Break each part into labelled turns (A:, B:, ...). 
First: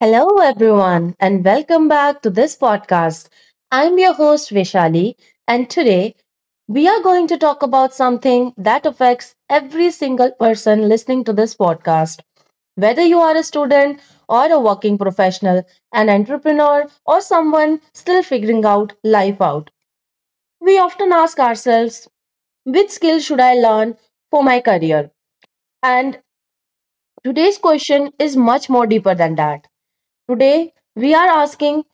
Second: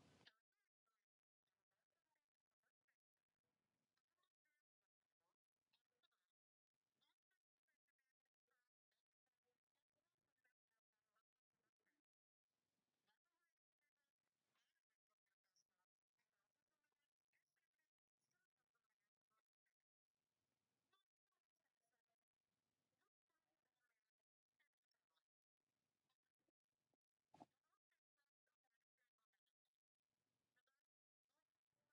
A: Hello, everyone, and welcome back to this podcast. I'm your host, Vishali, and today we are going to talk about something that affects every single person listening to this podcast. Whether you are a student or a working professional, an entrepreneur, or someone still figuring out life out, we often ask ourselves, which skill should I learn for my career? And today's question is much more deeper than that. Today, we are asking,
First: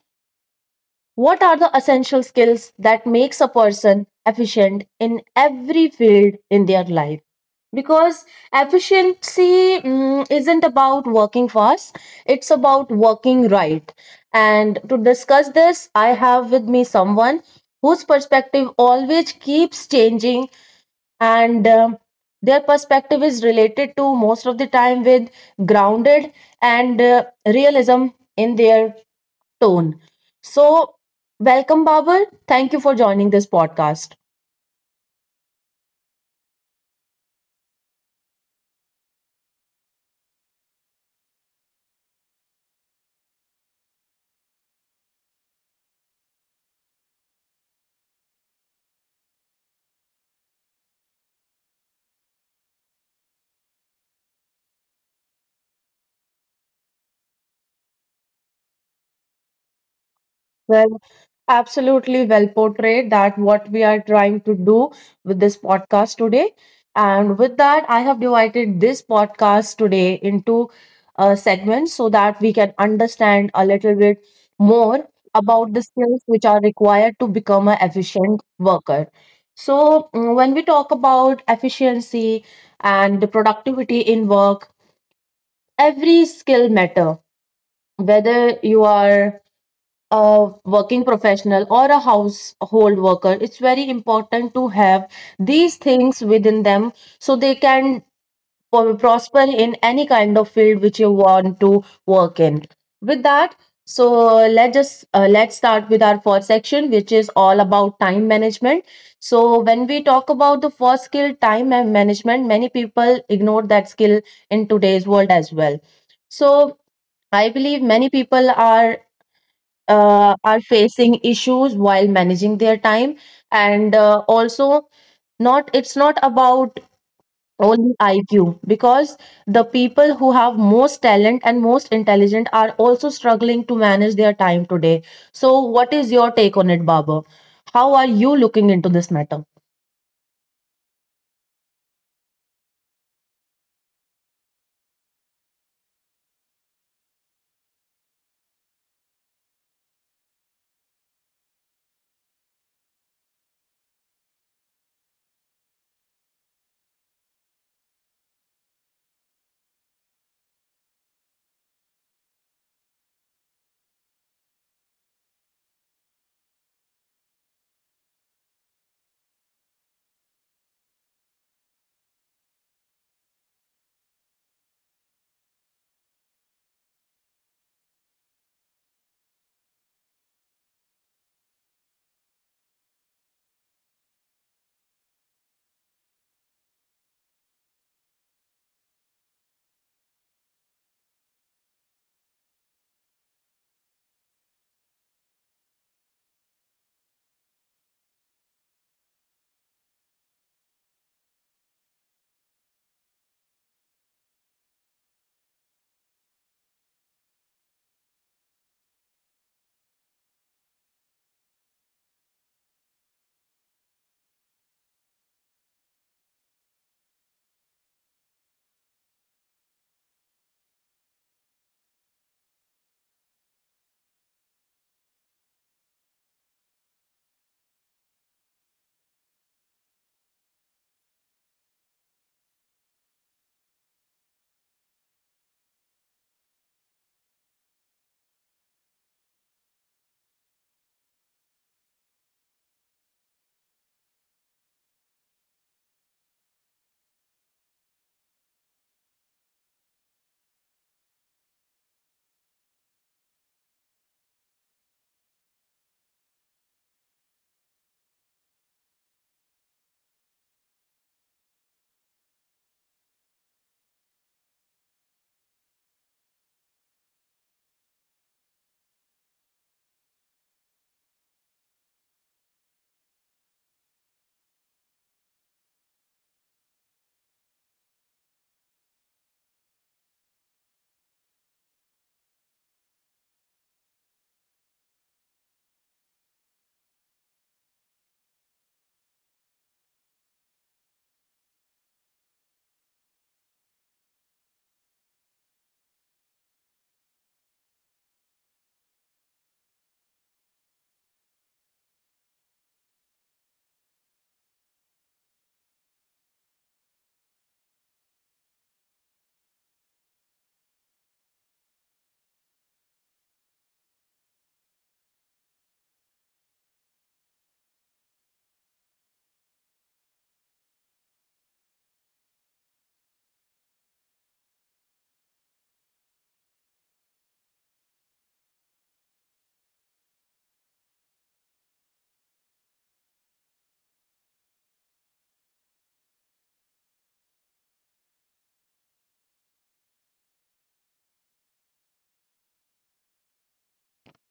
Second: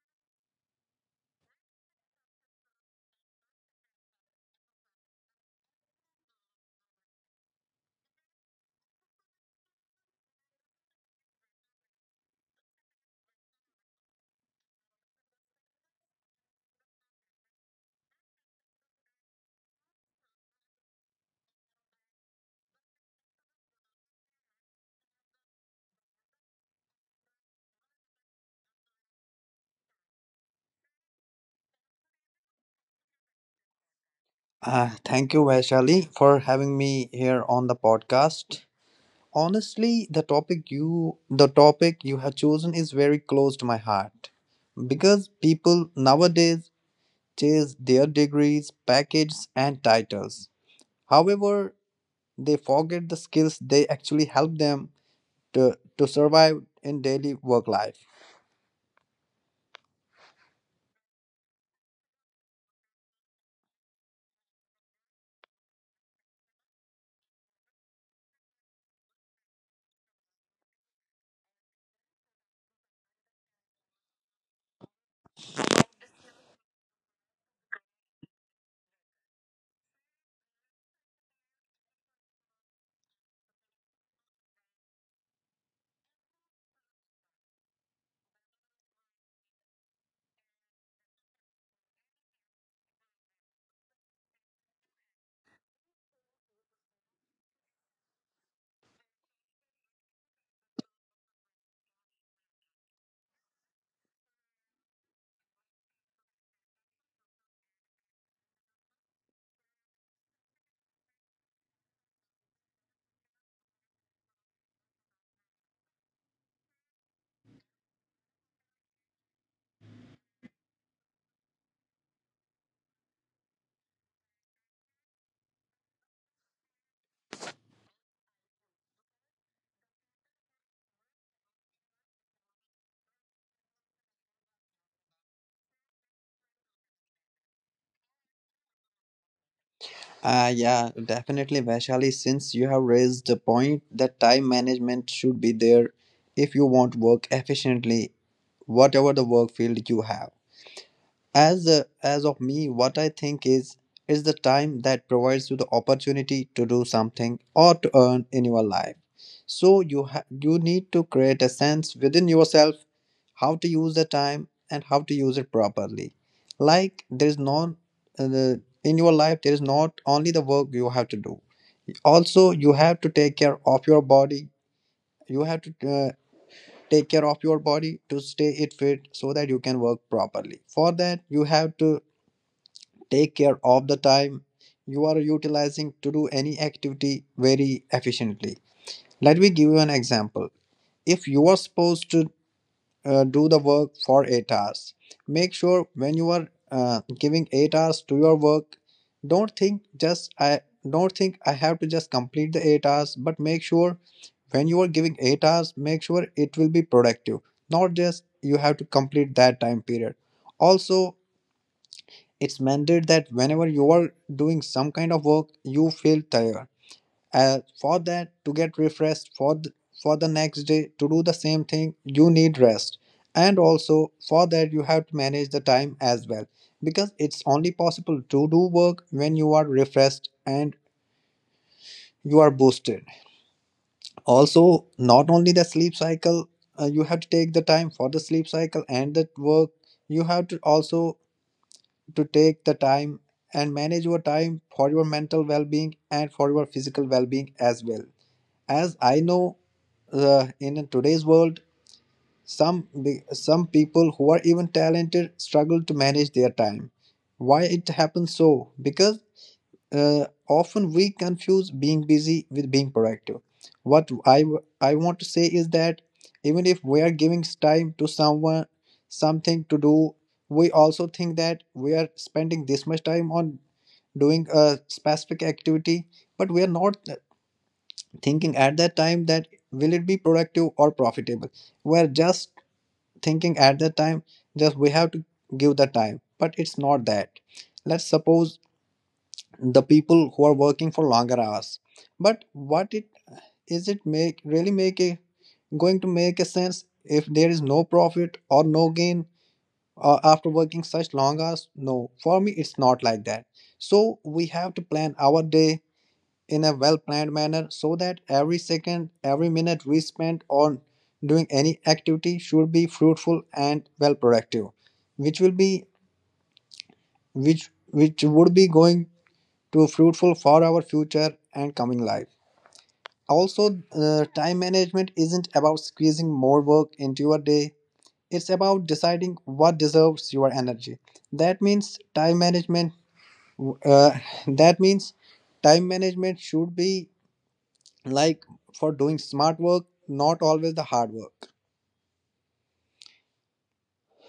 A: what are the essential skills that makes a person efficient in every field in their life? Because efficiency isn't about working fast, it's about working right. And to discuss this, I have with me someone whose perspective always keeps changing and their perspective is related to most of the time with grounded and realism in their tone. So, welcome, Babar. Thank you for joining this podcast.
B: Thank you, Vaishali, for having me here on the podcast. Honestly, the topic you have chosen is very close to my heart because people nowadays chase their degrees, packages, and titles. However, they forget the skills they actually help them to survive in daily work life.
A: Well, absolutely well portrayed that what we are trying to do with this podcast today. And with that, I have divided this podcast today into segments so that we can understand a little bit more about the skills which are required to become an efficient worker. So, when we talk about efficiency and the productivity in work, every skill matter, whether you are a working professional or a household worker, it's very important to have these things within them so they can prosper in any kind of field which you want to work in. With that, so let's just let's start with our first section, which is all about time management. So when we talk about the first skill, time and management, many people ignore that skill in today's world as well. So I believe many people are facing issues while managing their time, and also, not, it's not about only IQ, because the people who have most talent and most intelligent are also struggling to manage their time today. So, what is your take on it, Baba? How are you looking into this matter?
B: Yeah, definitely, Vaishali. Since you have raised the point that time management should be there if you want work efficiently, whatever the work field you have. As of me, what I think is the time that provides you the opportunity to do something or to earn in your life. So you need to create a sense within yourself how to use the time and how to use it properly. Like there is no uh, in your life there is not only the work you have to do. Also, you have to take care of your body. You have to take care of your body to stay it fit so that you can work properly. For that, you have to take care of the time you are utilizing to do any activity very efficiently. Let me give you an example. If you are supposed to do the work for 8 hours, make sure when you are giving 8 hours to your work, don't think just I don't think I have to just complete the 8 hours, but make sure when you are giving 8 hours, make sure it will be productive, not just you have to complete that time period. Also, it's mandated that whenever you are doing some kind of work, you feel tired. For that, to get refreshed for for the next day to do the same thing, you need rest. And also for that, you have to manage the time as well because it's only possible to do work when you are refreshed and you are boosted. Also, not only the sleep cycle, you have to take the time for the sleep cycle and the work. You have to also to take the time and manage your time for your mental well being and for your physical well being as well. As I know, in today's world, some people who are even talented struggle to manage their time. Why it happens so? Because often we confuse being busy with being productive. I want to say is that even if we are giving time to someone something to do, we also think that we are spending this much time on doing a specific activity, but we are not thinking at that time that will it be productive or profitable. We are just thinking at that time just we have to give the time, but it's not that. Let's suppose the people who are working for longer hours but what it is it make really make a going to make a sense if there is no profit or no gain after working such long hours. No, for me it's not like that. So we have to plan our day in a well planned manner so that every second every minute we spend on doing any activity should be fruitful and well productive which will be which which would be going to fruitful for our future and coming life. Also, time management isn't about squeezing more work into your day. It's about deciding what deserves your energy. That means time management. Uh, that means time management should be like for doing smart work, not always the hard work.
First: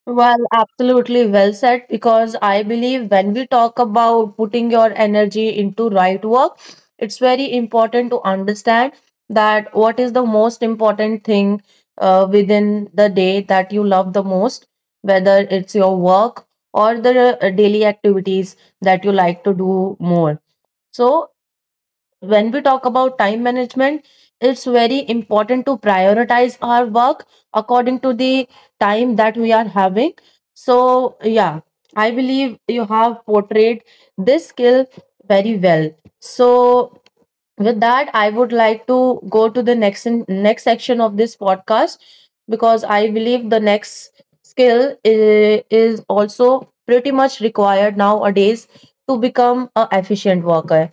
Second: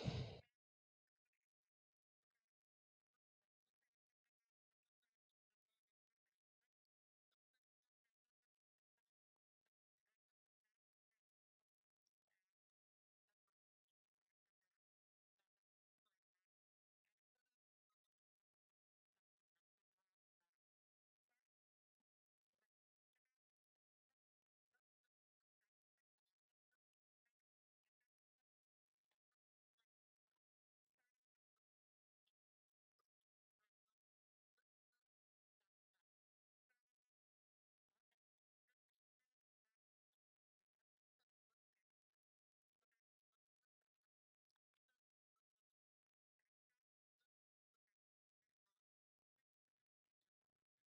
A: Well, absolutely well said. Because I believe when we talk about putting your energy into right work, it's very important to understand that what is the most important thing within the day that you love the most, whether it's your work or the daily activities that you like to do more. So when we talk about time management, it's very important to prioritize our work according to the time that we are having. So, yeah, I believe you have portrayed this skill very well. So with that, I would like to go to the next section of this podcast, because I believe the next skill is also pretty much required nowadays to become a efficient worker.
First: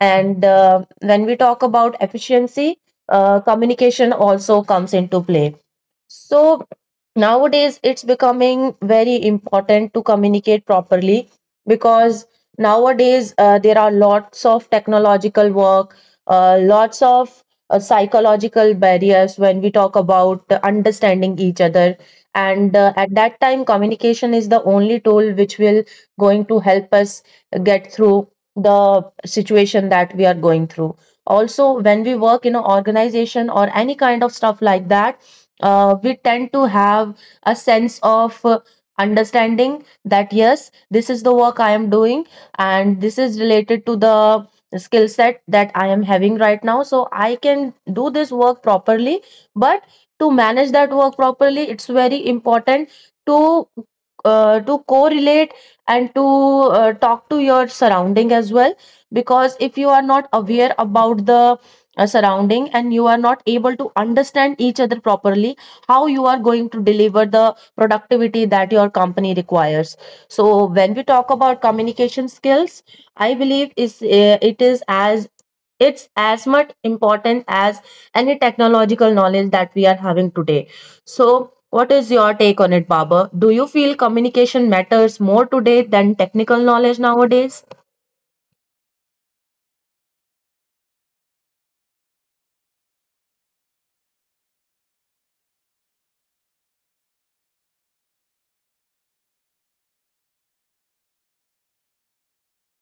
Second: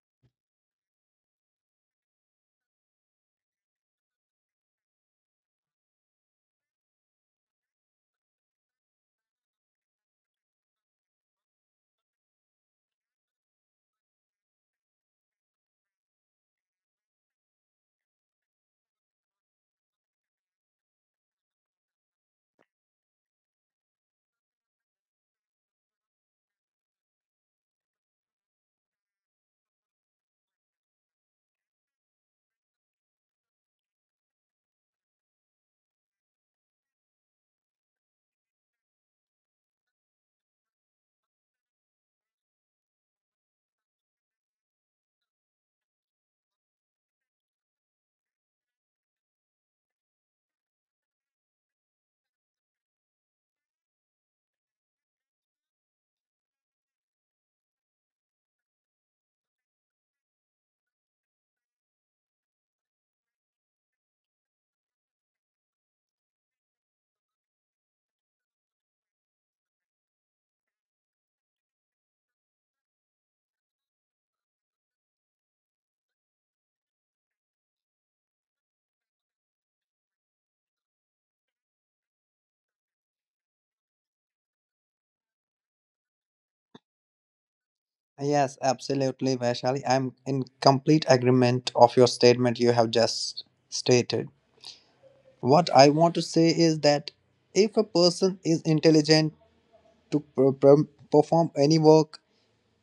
A: And when we talk about efficiency, communication also comes into play. So nowadays it's becoming very important to communicate properly, because nowadays there are lots of technological work, lots of psychological barriers when we talk about understanding each other. And at that time, communication is the only tool which will going to help us get through the situation that we are going through. Also, when we work in an organization or any kind of stuff like that, we tend to have a sense of understanding that yes, this is the work I am doing and this is related to the skill set that I am having right now. So I can do this work properly. But to manage that work properly, it's very important to to correlate and to talk to your surrounding as well, because if you are not aware about the surrounding and you are not able to understand each other properly, how you are going to deliver the productivity that your company requires? So when we talk about communication skills, I believe is it is as it's as much important as any technological knowledge that we are having today. So what is your take on it, Baba? Do you feel communication matters more today than technical knowledge nowadays?
B: Yes, absolutely, Vaishali. I'm in complete agreement of your statement you have just stated. What I want to say is that if a person is intelligent to perform any work,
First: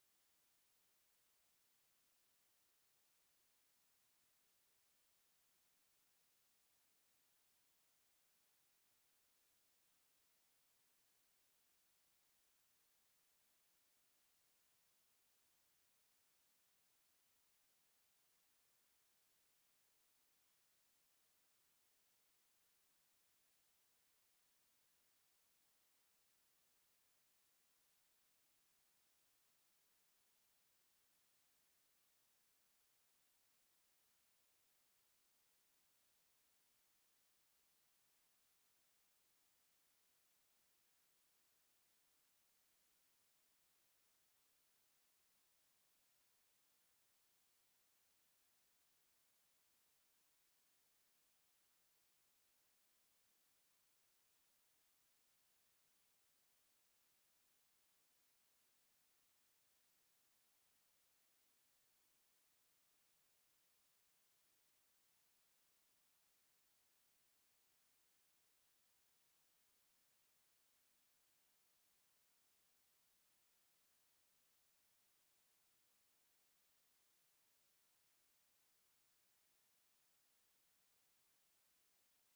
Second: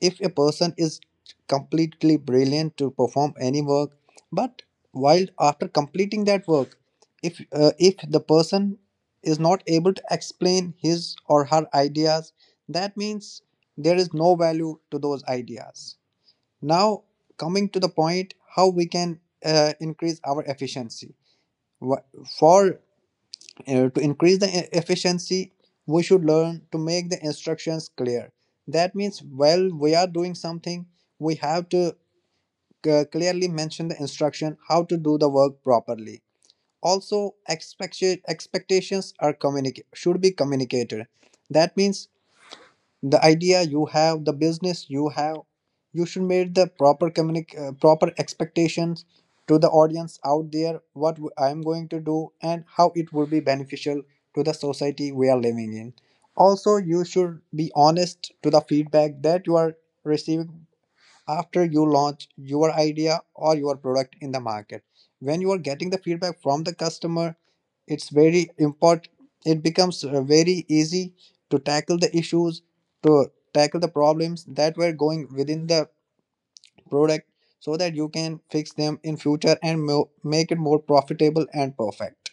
B: if a person is completely brilliant to perform any work, but while after completing that work, if if the person is not able to explain his or her ideas, that means there is no value to those ideas. Now coming to the point how we can increase our efficiency. Wha- for To increase the efficiency, we should learn to make the instructions clear. That means while we are doing something, we have to clearly mention the instruction how to do the work properly. Also, expectations are communicate should be communicated. That means the idea you have, the business you have, you should make the proper expectations to the audience out there what I am going to do and how it will be beneficial to the society we are living in. Also, you should be honest to the feedback that you are receiving after you launch your idea or your product in the market. When you are getting the feedback from the customer, it's very important. It becomes very easy to tackle the issues, to tackle the problems that were going within the product so that you can fix them in future and make it more profitable and perfect.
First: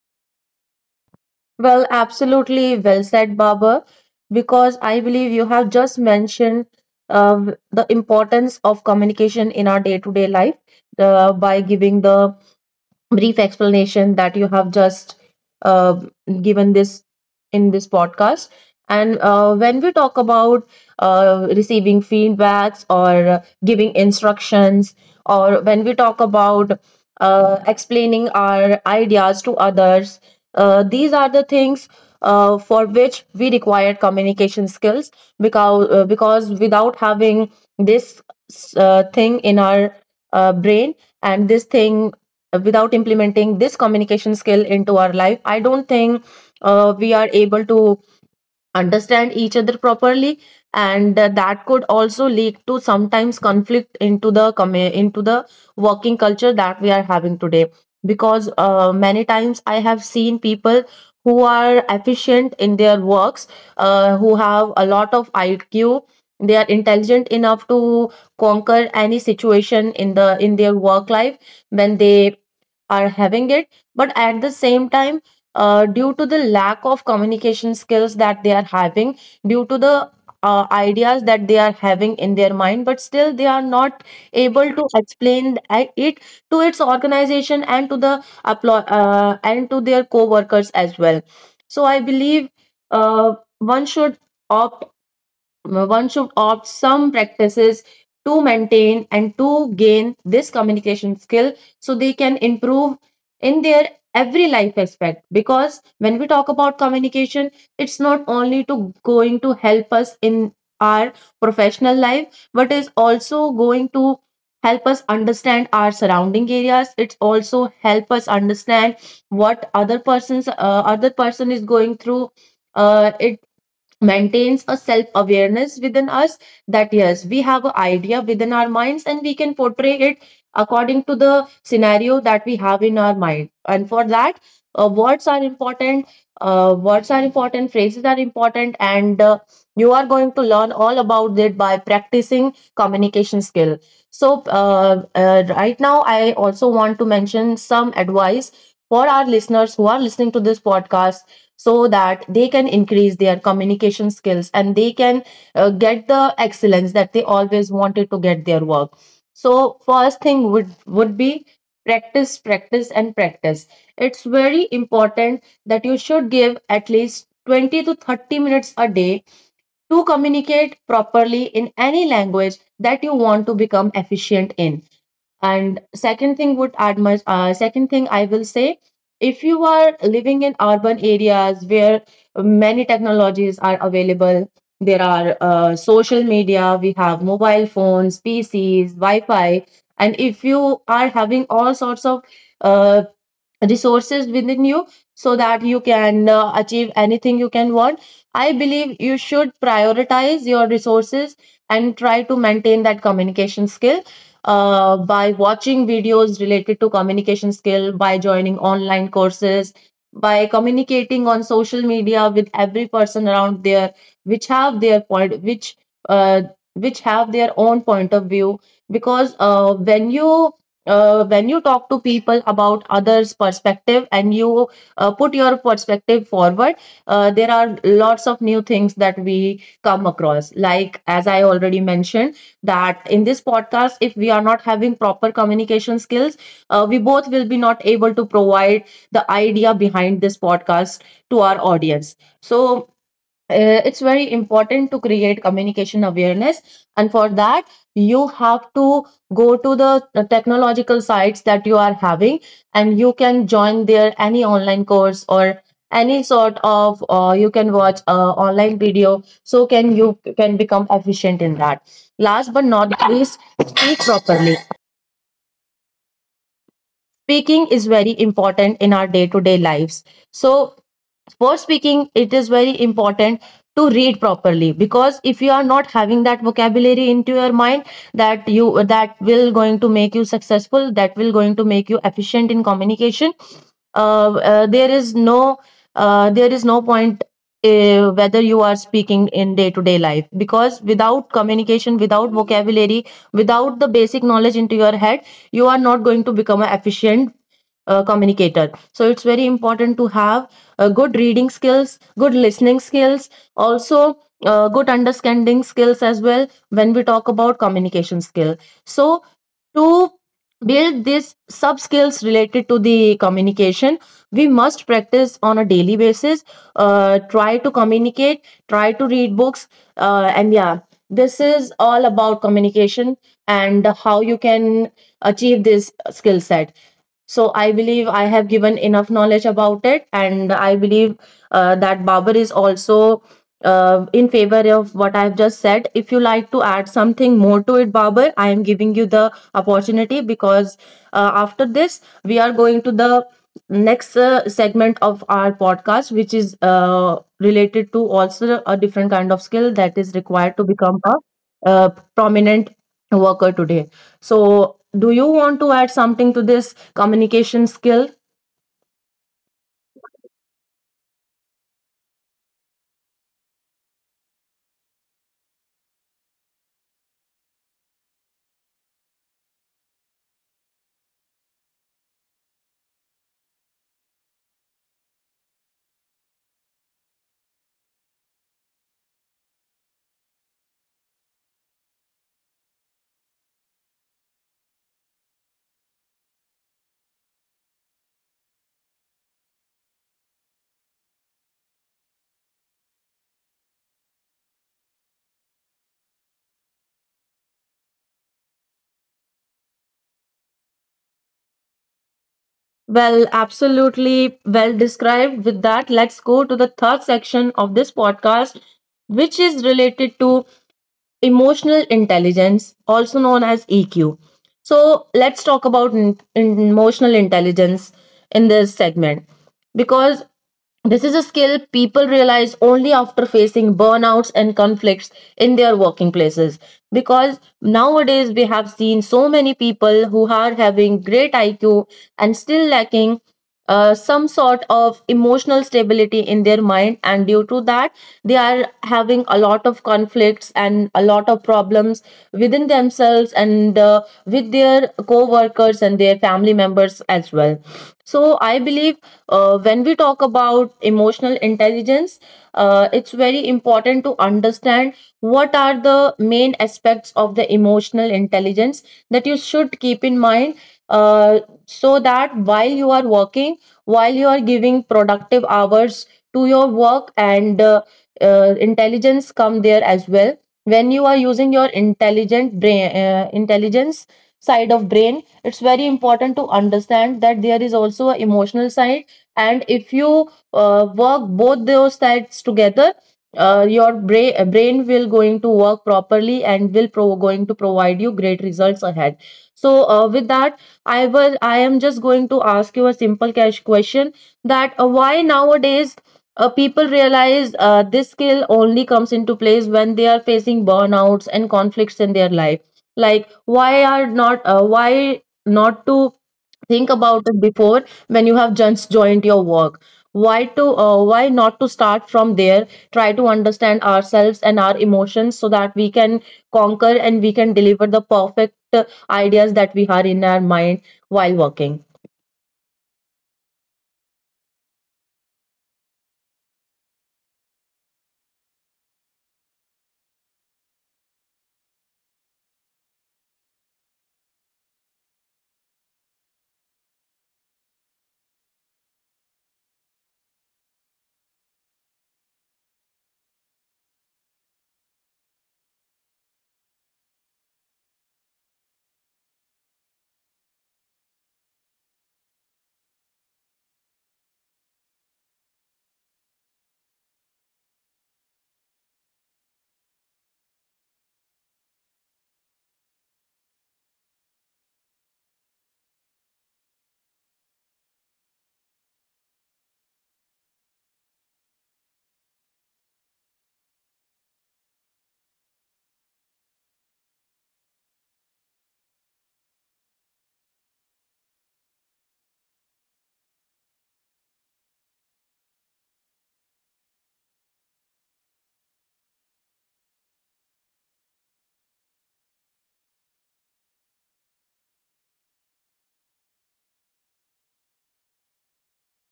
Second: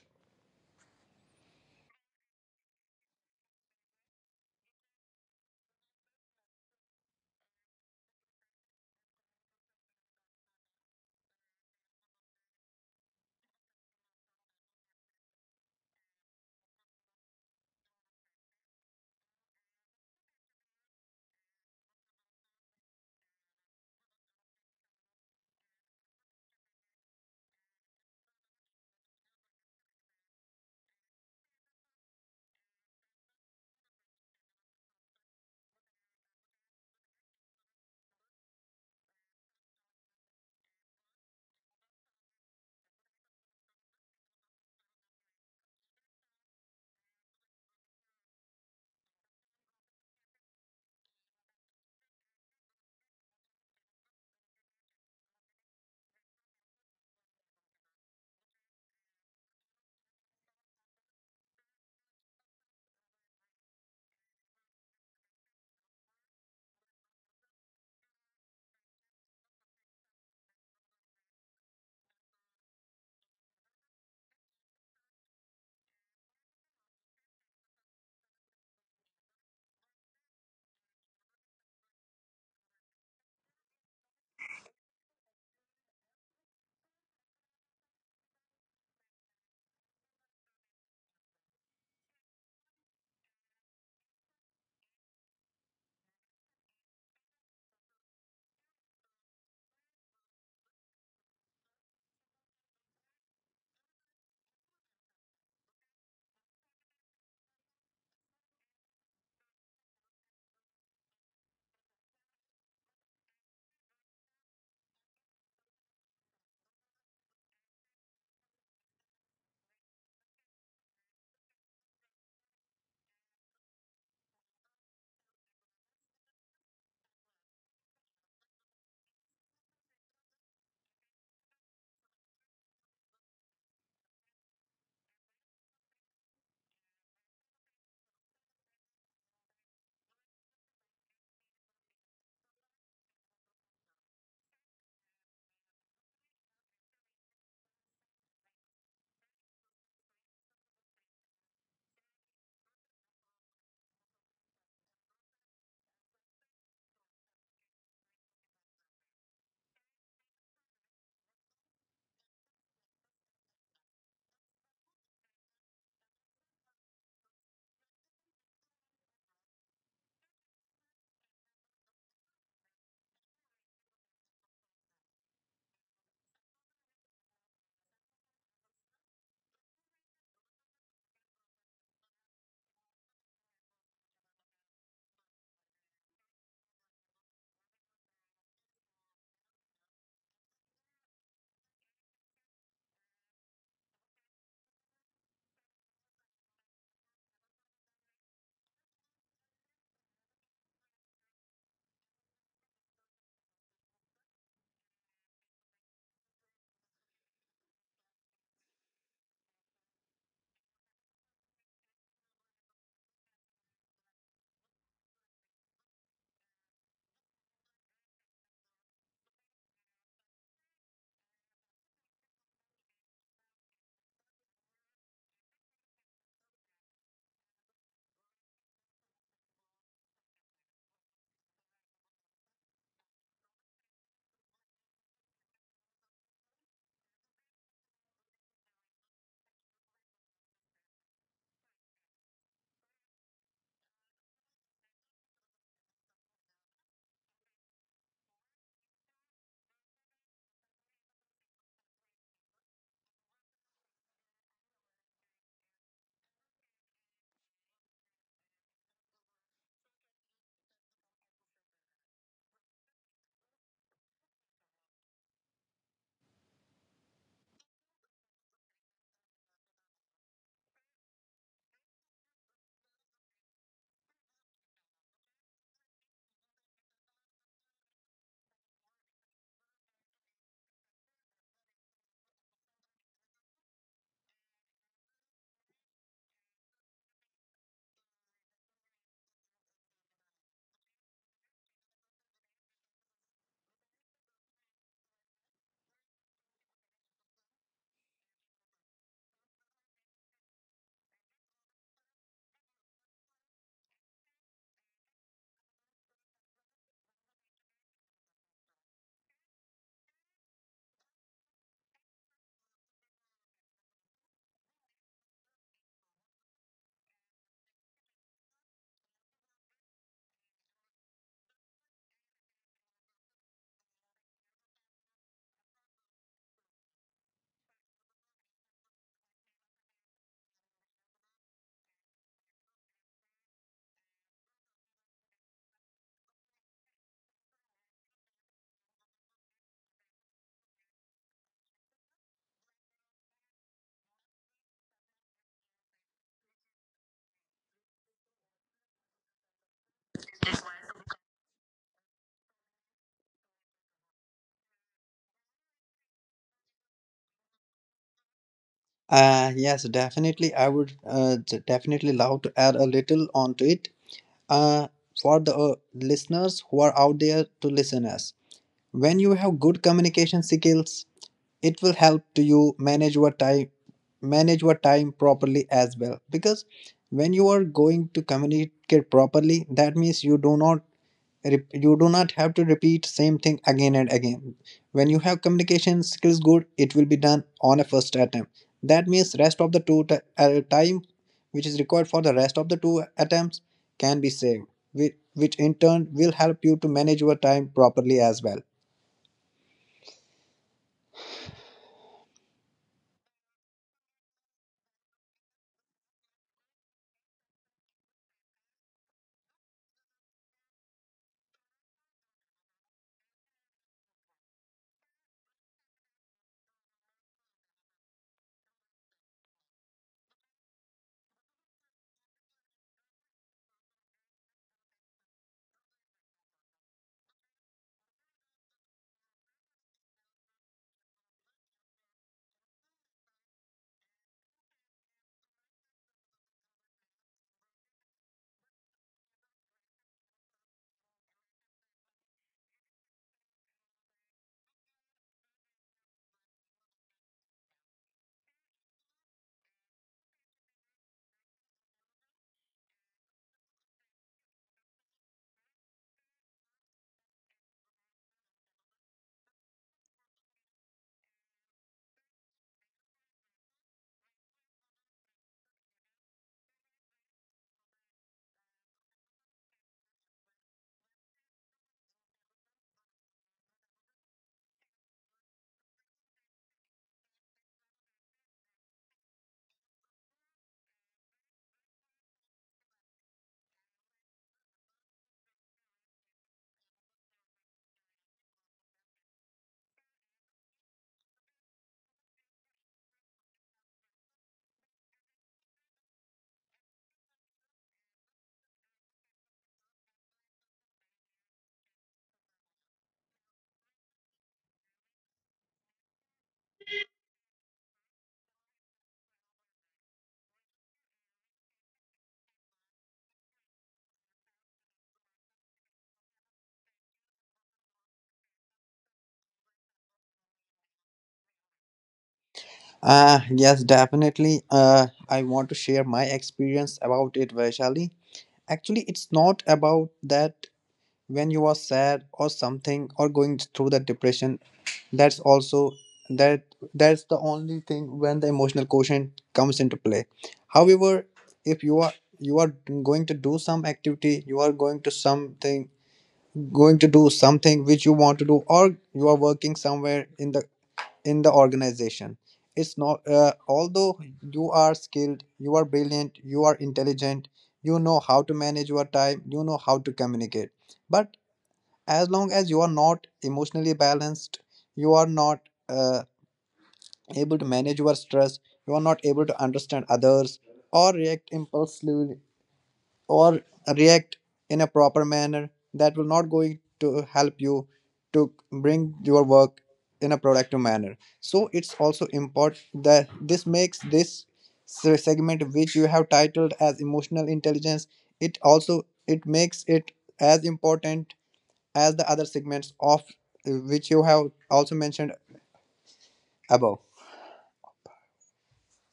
A: Well, absolutely well said, Baba, because I believe you have just mentioned the importance of communication in our day-to-day life by giving the brief explanation that you have just uh, given this in this podcast. And when we talk about receiving feedbacks or giving instructions, or when we talk about explaining our ideas to others, these are the things for which we require communication skills, because without having this thing in our brain and this thing without implementing this communication skill into our life, I don't think we are able to understand each other properly. And that could also lead to sometimes conflict into the into the working culture that we are having today, because many times I have seen people who are efficient in their works, who have a lot of IQ, they are intelligent enough to conquer any situation in the in their work life when they are having it. But at the same time, due to the lack of communication skills that they are having, due to the ideas that they are having in their mind, but still they are not able to explain it to its organization and to the and to their co-workers as well. So I believe uh, one should opt one should opt some practices to maintain and to gain this communication skill, so they can improve in their every life aspect. Because when we talk about communication, it's not only to going to help us in our professional life, but is also going to help us understand our surrounding areas. It's also help us understand what other person is going through. Uh, it maintains a self awareness within us, that yes, we have an idea within our minds and we can portray it according to the scenario that we have in our mind. And for that, words are important, words are important, phrases are important. And you are going to learn all about it by practicing communication skill. So right now I also want to mention some advice for our listeners who are listening to this podcast, so that they can increase their communication skills and they can get the excellence that they always wanted to get their work. So first thing would be practice, practice, and practice. It's very important that you should give at least 20 to 30 minutes a day to communicate properly in any language that you want to become efficient in. And second thing would add much. Second thing I will say, if you are living in urban areas where many technologies are available, there are social media, we have mobile phones, PCs, Wi-Fi, and if you are having all sorts of uh, resources within you, so that you can achieve anything you can want, I believe you should prioritize your resources and try to maintain that communication skill by watching videos related to communication skill, by joining online courses, by communicating on social media with every person around there which have their point uh, which have their own point of view. Because when you talk to people about others perspective and you put your perspective forward, there are lots of new things that we come across. Like as I already mentioned, that in this podcast, if we are not having proper communication skills, we both will be not able to provide the idea behind this podcast to our audience. So it's very important to create communication awareness, and for that you have to go to the technological sites that you are having, and you can join there any online course or any sort of you can watch online video so can you can become efficient in that. Last but not least, speak properly. Speaking is very important in our day to day lives. So for speaking, it is very important to read properly, because if you are not having that vocabulary into your mind, that you that will going to make you successful, that will going to make you efficient in communication. There is no there is no point whether you are speaking in day to day life, because without communication, without vocabulary, without the basic knowledge into your head, you are not going to become an efficient communicator. So it's very important to have good reading skills, good listening skills, also good understanding skills as well when we talk about communication skill. So to build these sub skills related to the communication, we must practice on a daily basis. Try to communicate, try to read books, and yeah, this is all about communication and how you can achieve this skill set. So I believe I have given enough knowledge about it, and I believe that Babar is also in favor of what I've just said. If you like to add something more to it, Babar, I am giving you the opportunity because after this we are going to the next segment of our podcast, which is related to also a different kind of skill that is required to become a uh, prominent worker today. So, do you want to add something to this communication skill?
B: Yes, definitely. I would definitely love to add a little onto it. uh, for the listeners who are out there to listen us, when you have good communication skills, it will help to you manage your time properly as well, because when you are going to communicate properly, that means you do not you do not have to repeat same thing again and again. When you have communication skills good, it will be done on a first attempt. That means rest of the two time which is required for the rest of the two attempts can be saved, which in turn will help you to manage your time properly as well.
A: Well, absolutely well described with that. Let's go to the third section of this podcast, which is related to emotional intelligence, also known as EQ. So, let's talk about emotional intelligence in this segment, because this is a skill people realize only after facing burnouts and conflicts in their working places. Because nowadays we have seen so many people who are having great IQ and still lacking some sort of emotional stability in their mind, and due to that they are having a lot of conflicts and a lot of problems within themselves and with their co-workers and their family members as well. So I believe when we talk about emotional intelligence, it's very important to understand what are the main aspects of the emotional intelligence that you should keep in mind, uh so that while you are working, while you are giving productive hours to your work and intelligence come there as well. When you are using your intelligent brain, intelligence side of brain, it's very important to understand that there is also an emotional side. And if you work both those sides together, your brain will going to work properly and will going to provide you great results ahead. So with that, I am just going to ask you a simple cash question, that why nowadays people realize this skill only comes into place when they are facing burnouts and conflicts in their life. Like, why are not why not to think about it before, when you have just joined your work, why to why not to start from there, try to understand ourselves and our emotions, so that we can conquer and we can deliver the perfect uh, ideas that we had in our mind while working.
B: Yes, definitely, I want to share my experience about it, Vaishali. Actually it's not about that when you are sad or something or going through that depression, that's also that that's the only thing when the emotional quotient comes into play. However, if you are going to do some activity, you are going to do something which you want to do, or you are working somewhere in the organization, it's not although you are skilled, you are brilliant, you are intelligent, you know how to manage your time, you know how to communicate, but as long as you are not emotionally balanced, you are not uh, able to manage your stress, you are not able to understand others, or react impulsively, or react in a proper manner, that will not going to help you to bring your work in a productive manner. So it's also important that this makes this segment which you have titled as emotional intelligence, it also it makes it as important as the other segments of which you have also mentioned above.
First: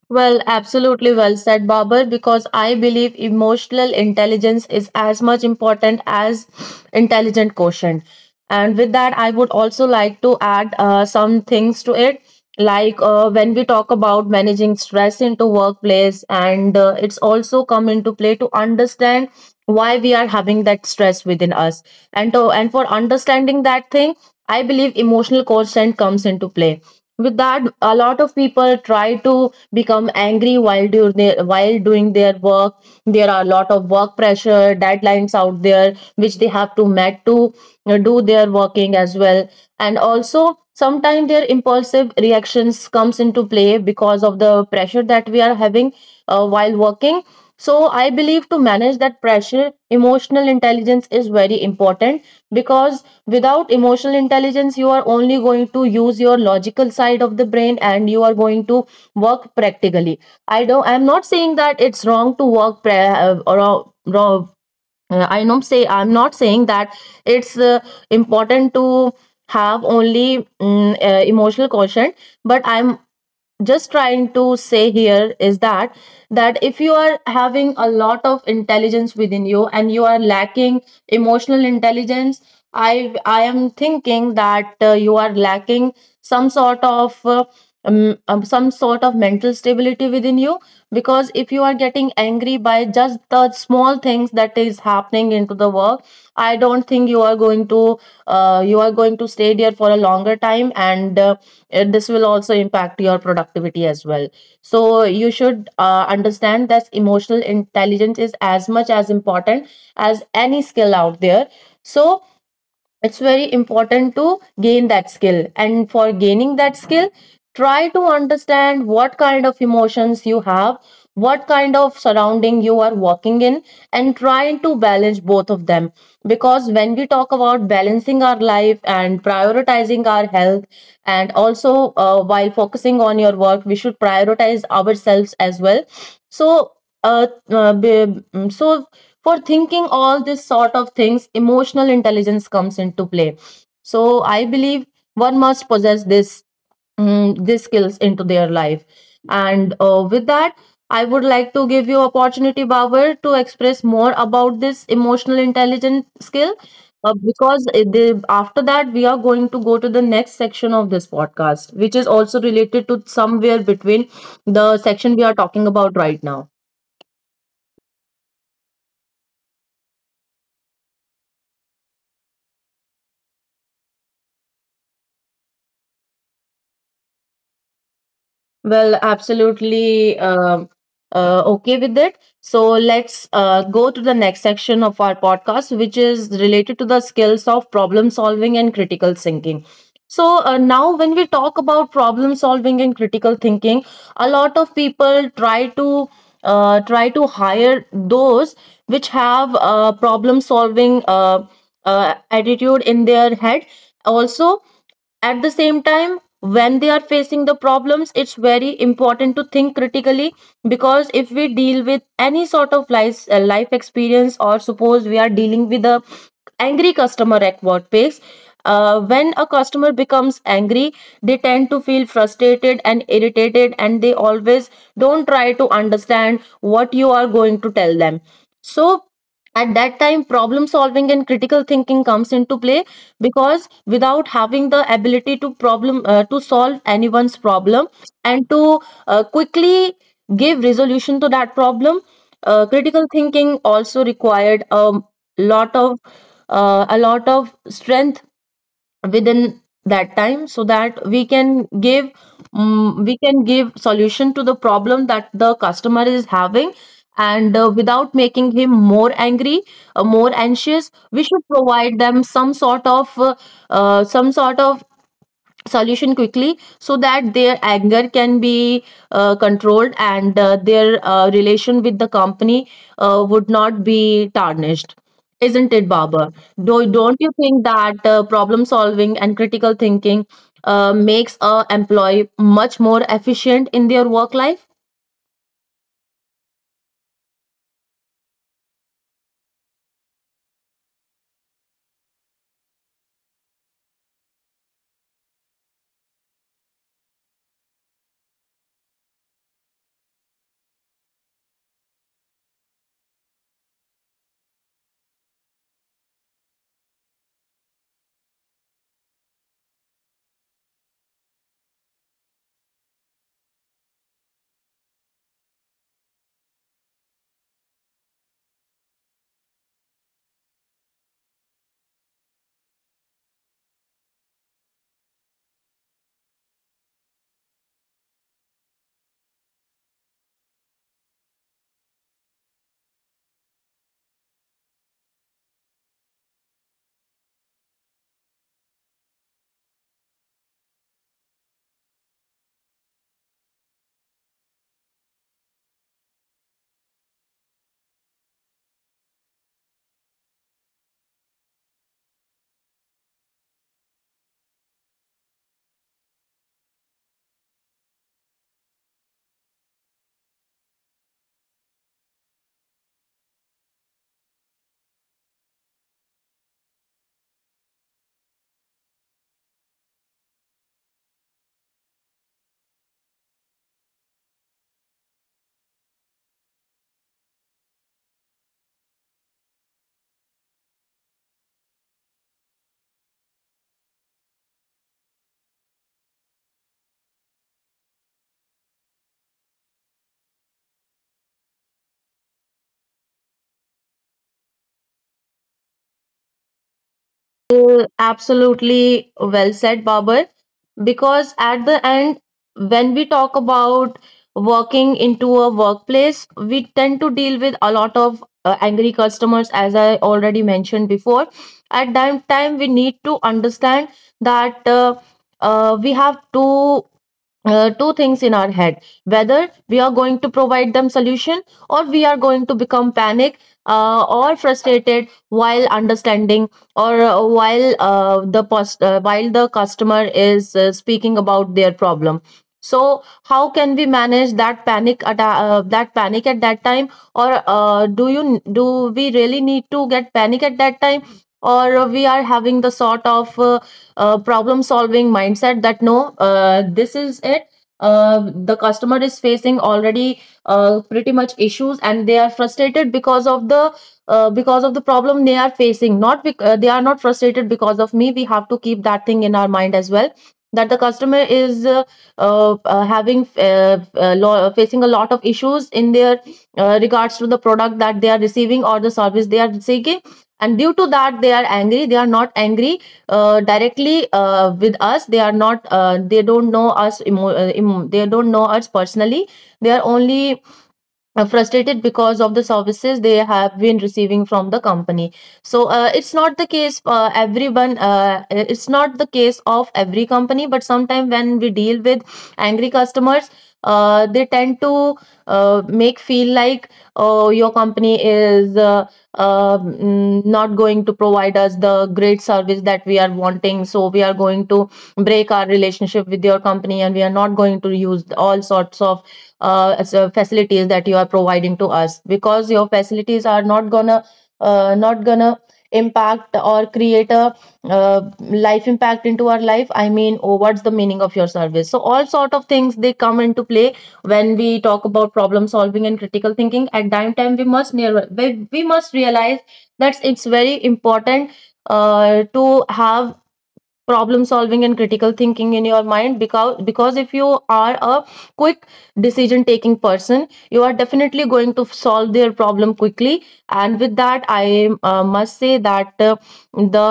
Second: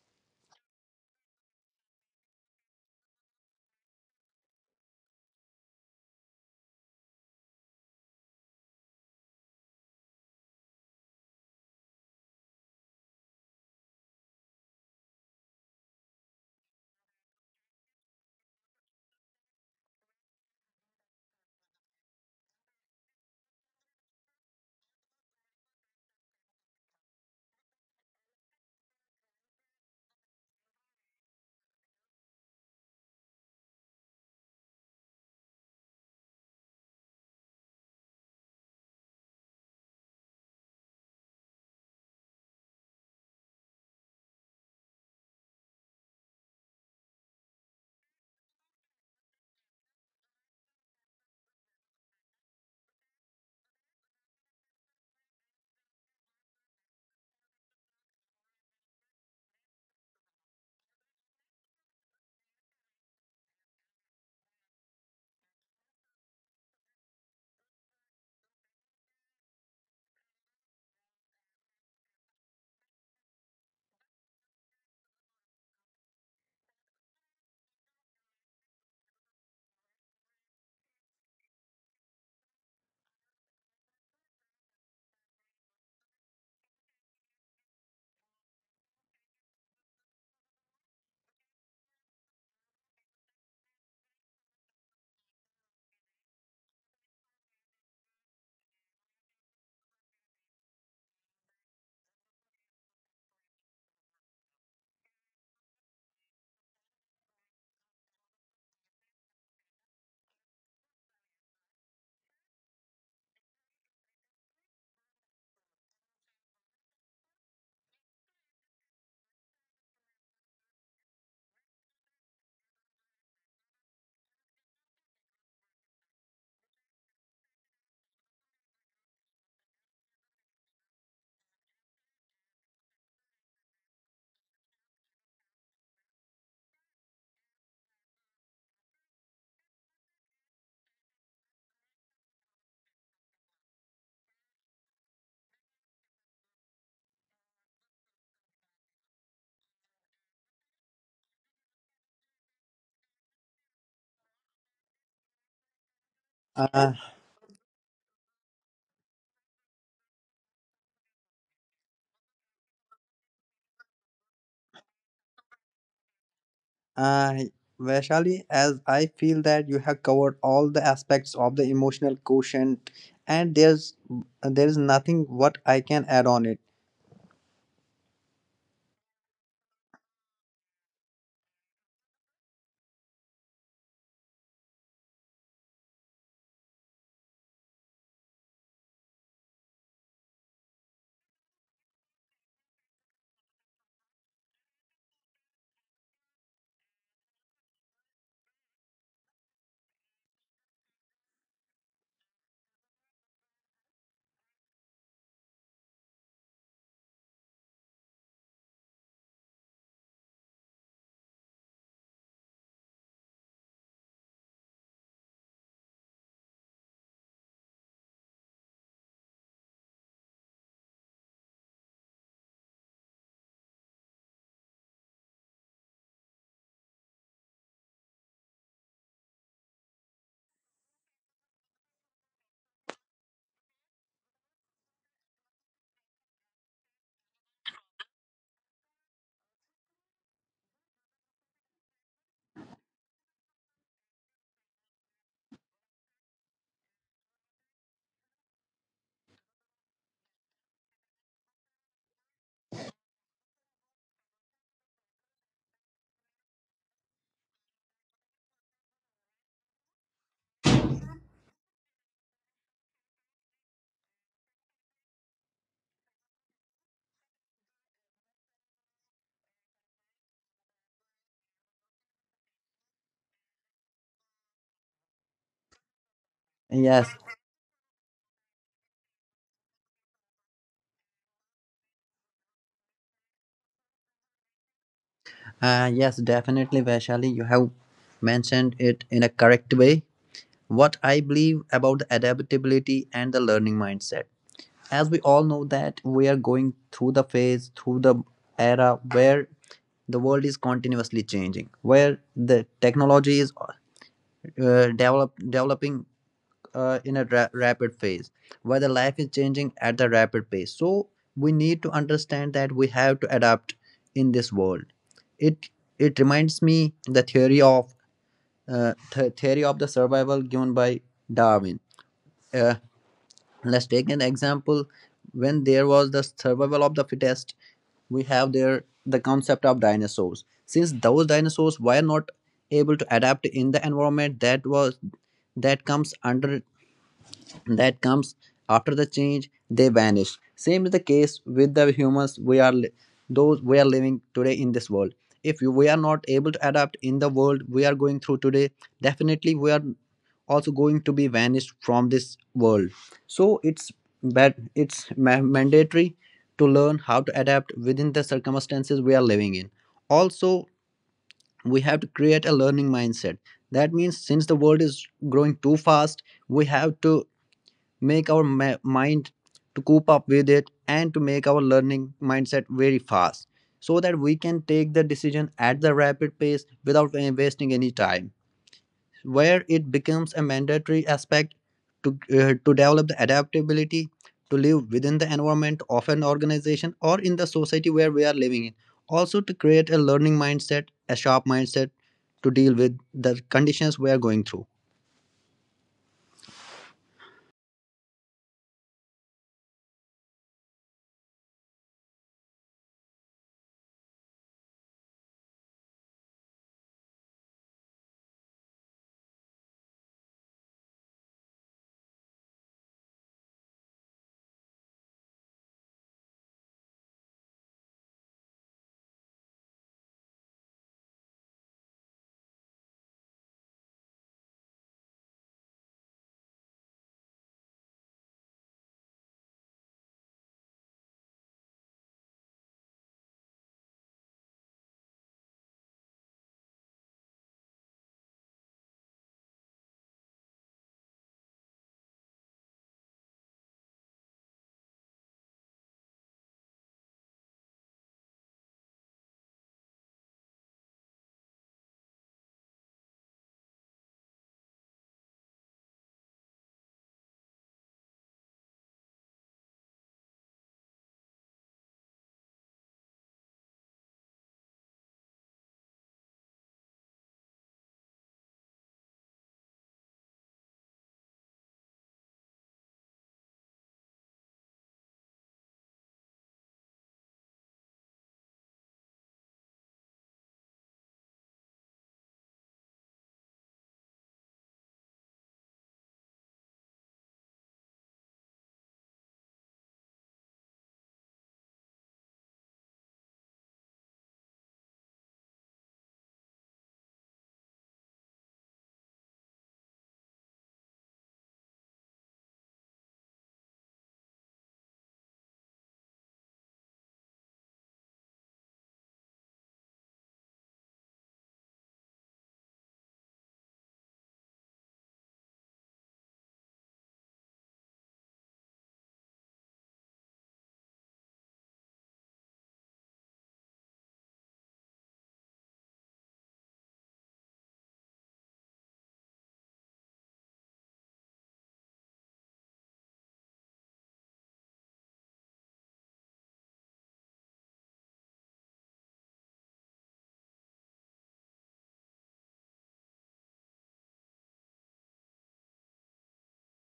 A: Well, absolutely well said, Babar, because I believe emotional intelligence is as much important as intelligent quotient. And with that, I would also like to add some things to it. Like, when we talk about managing stress into workplace, and it's also come into play to understand why we are having that stress within us. And to, and for understanding that thing, I believe emotional quotient comes into play. With that, a lot of people try to become angry while during their, while doing their work. There are a lot of work pressure deadlines out there which they have to met to do their working as well, and also sometimes their impulsive reactions comes into play because of the pressure that we are having while working. So I believe to manage that pressure, emotional intelligence is very important, because without emotional intelligence you are only going to use your logical side of the brain and you are going to work practically. I don't, I'm not saying that it's wrong to work I don't say I'm not saying that. It's important to have only emotional quotient, but I'm just trying to say here is that, that if you are having a lot of intelligence within you and you are lacking emotional intelligence, I am thinking that you are lacking some sort of uh, some sort of mental stability within you, because if you are getting angry by just the small things that is happening into the work, I don't think you are going to you are going to stay there for a longer time, and this will also impact your productivity as well. So you should understand that emotional intelligence is as much as important as any skill out there. So it's very important to gain that skill, and for gaining that skill, try to understand what kind of emotions you have, what kind of surrounding you are walking in, and try to balance both of them. Because when we talk about balancing our life and prioritizing our health, and also while focusing on your work, we should prioritize ourselves as well. So so for thinking all this sort of things, emotional intelligence comes into play. So I believe one must possess these skills into their life. And with that, I would like to give you opportunity, Babar, to express more about this emotional intelligence skill,
B: Uh,
A: because after that we are going to go to the next section of this podcast, which is also related to somewhere between the section we are talking about right now.
B: uh, Vaishali, as I feel that you have covered all the aspects of the emotional quotient, and there is nothing what I can add on it.
A: Well, absolutely okay with it. So let's go to the next section of our podcast, which is related to the skills of problem solving and critical thinking. So now, when we talk about problem solving and critical thinking, a lot of people try to try to hire those which have problem solving attitude in their head. Also, at the same time, when they are facing the problems, it's very important to think critically, because if we deal with any sort of life experience, or suppose we are dealing with a angry customer at workplace, when a customer becomes angry, they tend to feel frustrated and irritated, and they always don't try to understand what you are going to tell them. So at that time, problem solving and critical thinking comes into play, because without having the ability to problem to solve anyone's problem and to quickly give resolution to that problem, critical thinking also required lot of a lot of strength within that time, so that we can give we can give solution to the problem that the customer is having, and without making him more angry, more anxious, we should provide them some sort of solution quickly, so that their anger can be controlled, and their relation with the company would not be tarnished. Isn't it, baba do
B: Yes,
A: Don't you think that problem solving and critical thinking makes a employee much more efficient in their work life?
B: yes, definitely, Vaishali, you have mentioned it in a correct way. What I believe about the adaptability and the learning mindset. As we all know that we are going through the phase, through the era where the world is continuously changing, where the technology is developing in a rapid phase, where the life is changing at the rapid pace. So we need to understand that we have to adapt in this world. It it reminds me the theory of theory of the survival given by Darwin. Uh, let's take an example. When there was the survival of the fittest, we have there the concept of dinosaurs. Since those dinosaurs were not able to adapt in the environment that was that comes under that comes after the change, they vanish. Same is the case with the humans. We are those we are living today in this world. If we are not able to adapt in the world we are going through today, definitely we are also going to be vanished from this world. So it's mandatory to learn how to adapt within the circumstances we are living in. Also, we have to create a learning mindset. That means since the world is growing too fast, we have to make our mind to cope up with it and to make our learning mindset very fast so that we can take the decision at the rapid pace without wasting any time, where it becomes a mandatory aspect to develop the adaptability to live within the environment of an organization or in the society where we are living in. Also, to create a learning mindset, a sharp mindset, to deal with the conditions we are going through.
A: Absolutely well said, Babar. Because at the end, when we talk about working into a workplace, we tend to deal with a lot of angry customers, as I already mentioned before. At that time, we need to understand that we have to two things in our head, whether we are going to provide them solution or we are going to become panic, or frustrated while understanding, or while the customer is speaking about their problem. So how can we manage that panic at that panic at that time, or do you do we really need to get panic at that time, or we are having the sort of problem solving mindset that no, this is it, the customer is facing already pretty much issues and they are frustrated because of the problem they are facing, not they are not frustrated because of me. We have to keep that thing in our mind as well, that the customer is having facing a lot of issues in their regards to the product that they are receiving or the service they are seeking. And due to that they are angry, they are not angry directly with us, they are not they don't know us they don't know us personally, they are only frustrated because of the services they have been receiving from the company. So it's not the case everyone, it's not the case of every company, but sometimes when we deal with angry customers, they tend to make feel like, oh, your company is not going to provide us the great service that we are wanting, so we are going to break our relationship with your company and we are not going to use all sorts of as a facilities that you are providing to us, because your facilities are not gonna not gonna impact or create a life impact into our life, I mean, oh, what's the meaning of your service. So all Sort of things they come into play when we talk about problem solving and critical thinking at dime time we must near we must realize that it's very important to have problem solving and critical thinking in your mind because if you are a quick decision taking person you are definitely going to solve their problem quickly, and with that I must say that the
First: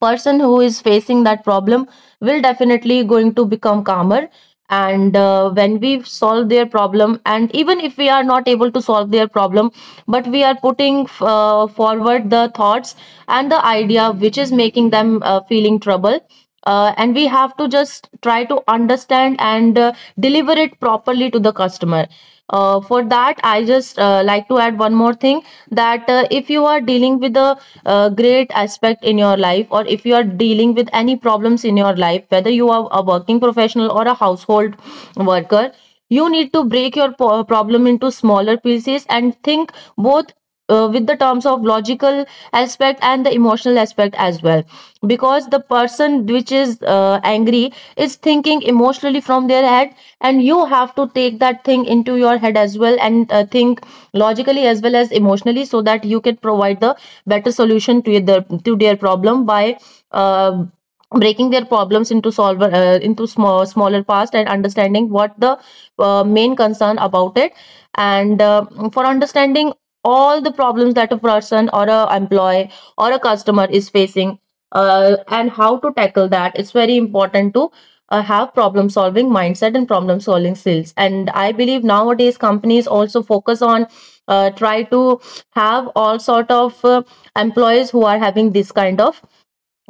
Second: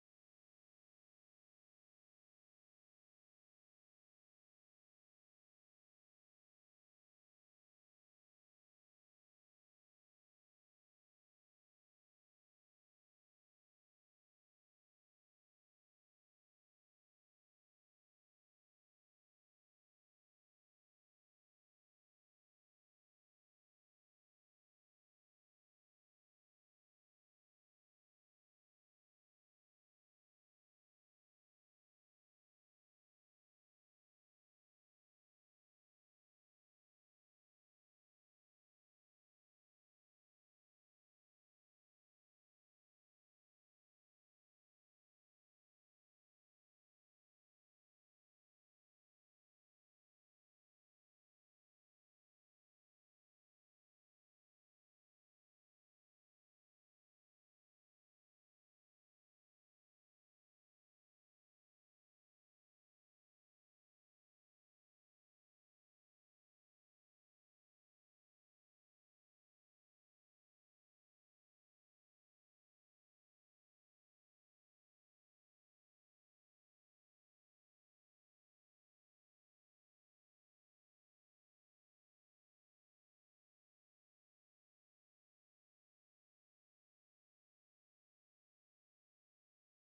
A: person who is facing that problem will definitely going to become calmer. And when we solve their problem, and even if we are not able to solve their problem, but we are putting forward the thoughts and the idea which is making them feeling trouble, and we have to just try to understand and deliver it properly to the customer. For that, I just like to add one more thing, that if you are dealing with a great aspect in your life, or if you are dealing with any problems in your life, whether you are a working professional or a household worker, you need to break your problem into smaller pieces and think both with the terms of logical aspect and the emotional aspect as well, because the person which is angry is thinking emotionally from their head, and you have to take that thing into your head as well and think logically as well as emotionally so that you can provide the better solution to their problem by uh, breaking their problems into solver into smaller parts and understanding what the main concern about it. And for understanding all the problems that a person or a employee or a customer is facing, and how to tackle that, it's very important to have problem solving mindset and problem solving skills. And I believe nowadays companies also focus on try to have all sort of employees who are having this kind of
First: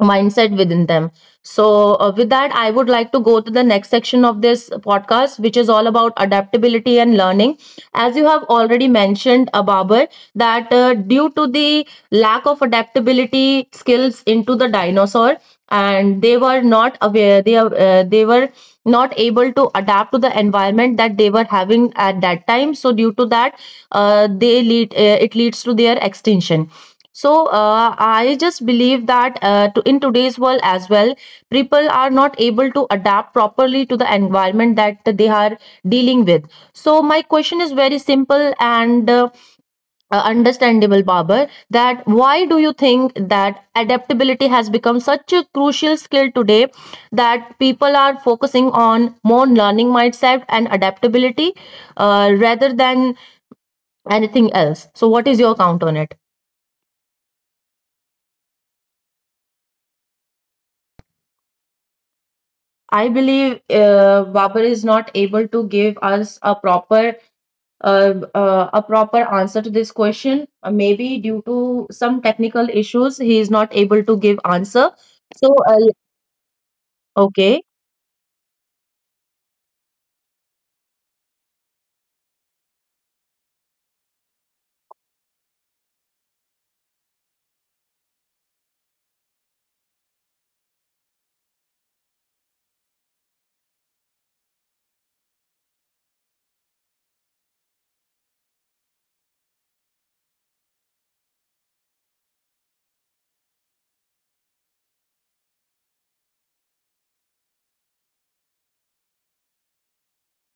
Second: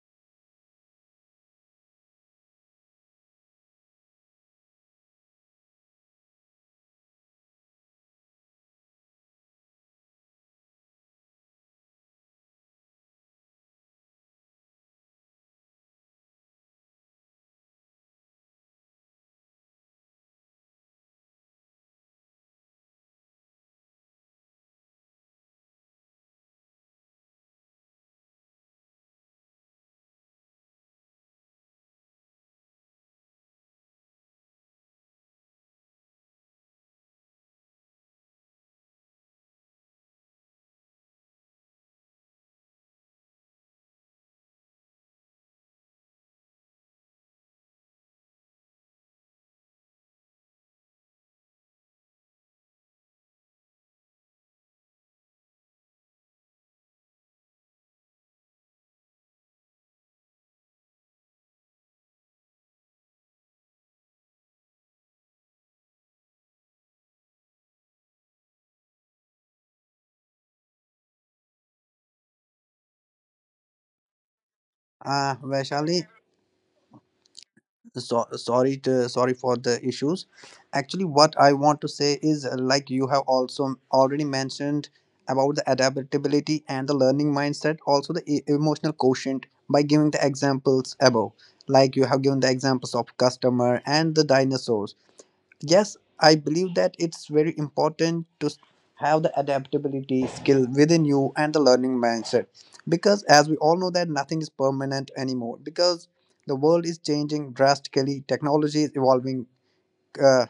A: mindset within them. So, with that, I would like to go to the next section of this podcast, which is all about adaptability and learning. As you have already mentioned, Babar, that due to the lack of adaptability skills into the dinosaur, and they were not aware, they were not able to adapt to the environment that they were having at that time. So, due to that, they lead, it leads to their extinction. So I just believe that in today's world as well, people are not able to adapt properly to the environment that they are dealing with. So my question is very simple and understandable, Babar. That why do you think that adaptability has become such a crucial skill today, that people are focusing on more learning mindset and adaptability rather than anything else? So what is your count on it? I believe Babar is not able to give us a proper answer to this question. Maybe due to some technical issues, he is not able to give answer. So,
B: Vaishali,
A: okay.
B: so, sorry for the issues. Actually what I want to say is like you have also Already mentioned about the adaptability and the learning mindset, also the emotional quotient, by giving the examples above. Like you have given the examples of customer and the dinosaurs, yes, I believe that it's very important to have the adaptability skill within you and the learning mindset, because as we all know that nothing is permanent anymore. Because the world is changing drastically, technology is evolving uh,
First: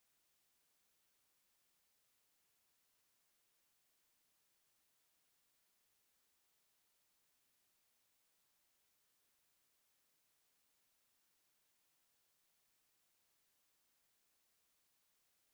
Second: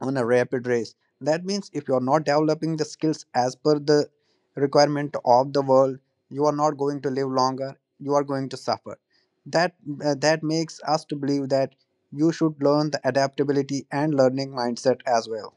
B: on a rapid race. That means if you're not developing the skills as per the requirement of the world, you are not going to live longer. You are going to suffer. That that makes us to believe that you should learn the adaptability and learning mindset as well.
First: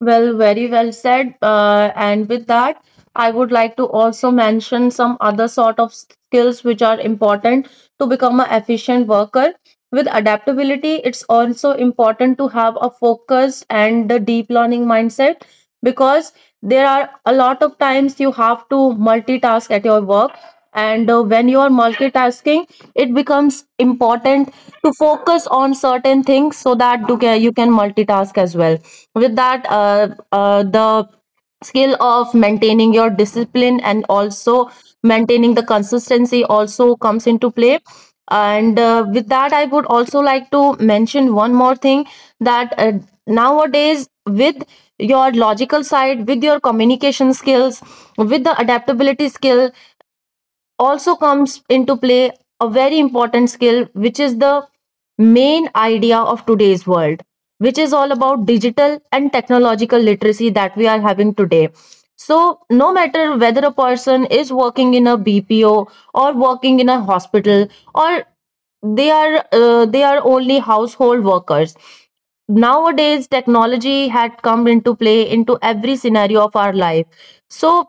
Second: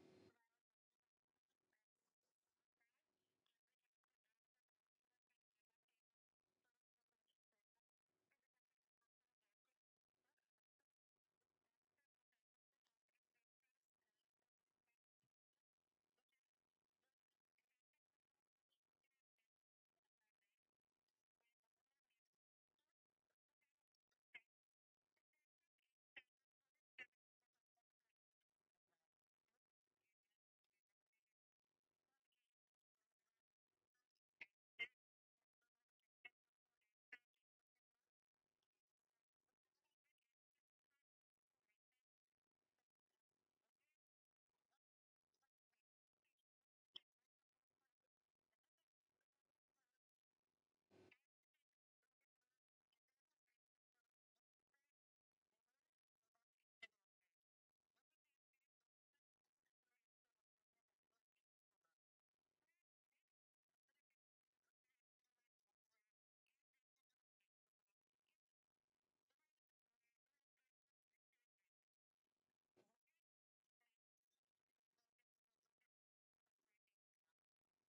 A: Well, very well said. And with that, I would like to also mention some other sort of skills which are important to become an efficient worker. With adaptability, it's also important to have a focus and a deep learning mindset, because there are a lot of times you have to multitask at your work. And when you are multitasking, it becomes important to focus on certain things so that you can multitask as well. With that the skill of maintaining your discipline and also maintaining the consistency also comes into play. And with that I would also like to mention one more thing, that nowadays, with your logical side, with your communication skills, with the adaptability skills, also comes into play a very important skill, which is the main idea of today's world, which is all about digital and technological literacy that we are having today. So, no matter whether a person is working in a BPO, or working in a hospital, or they are only household workers, nowadays technology had come into play into every scenario of our life. So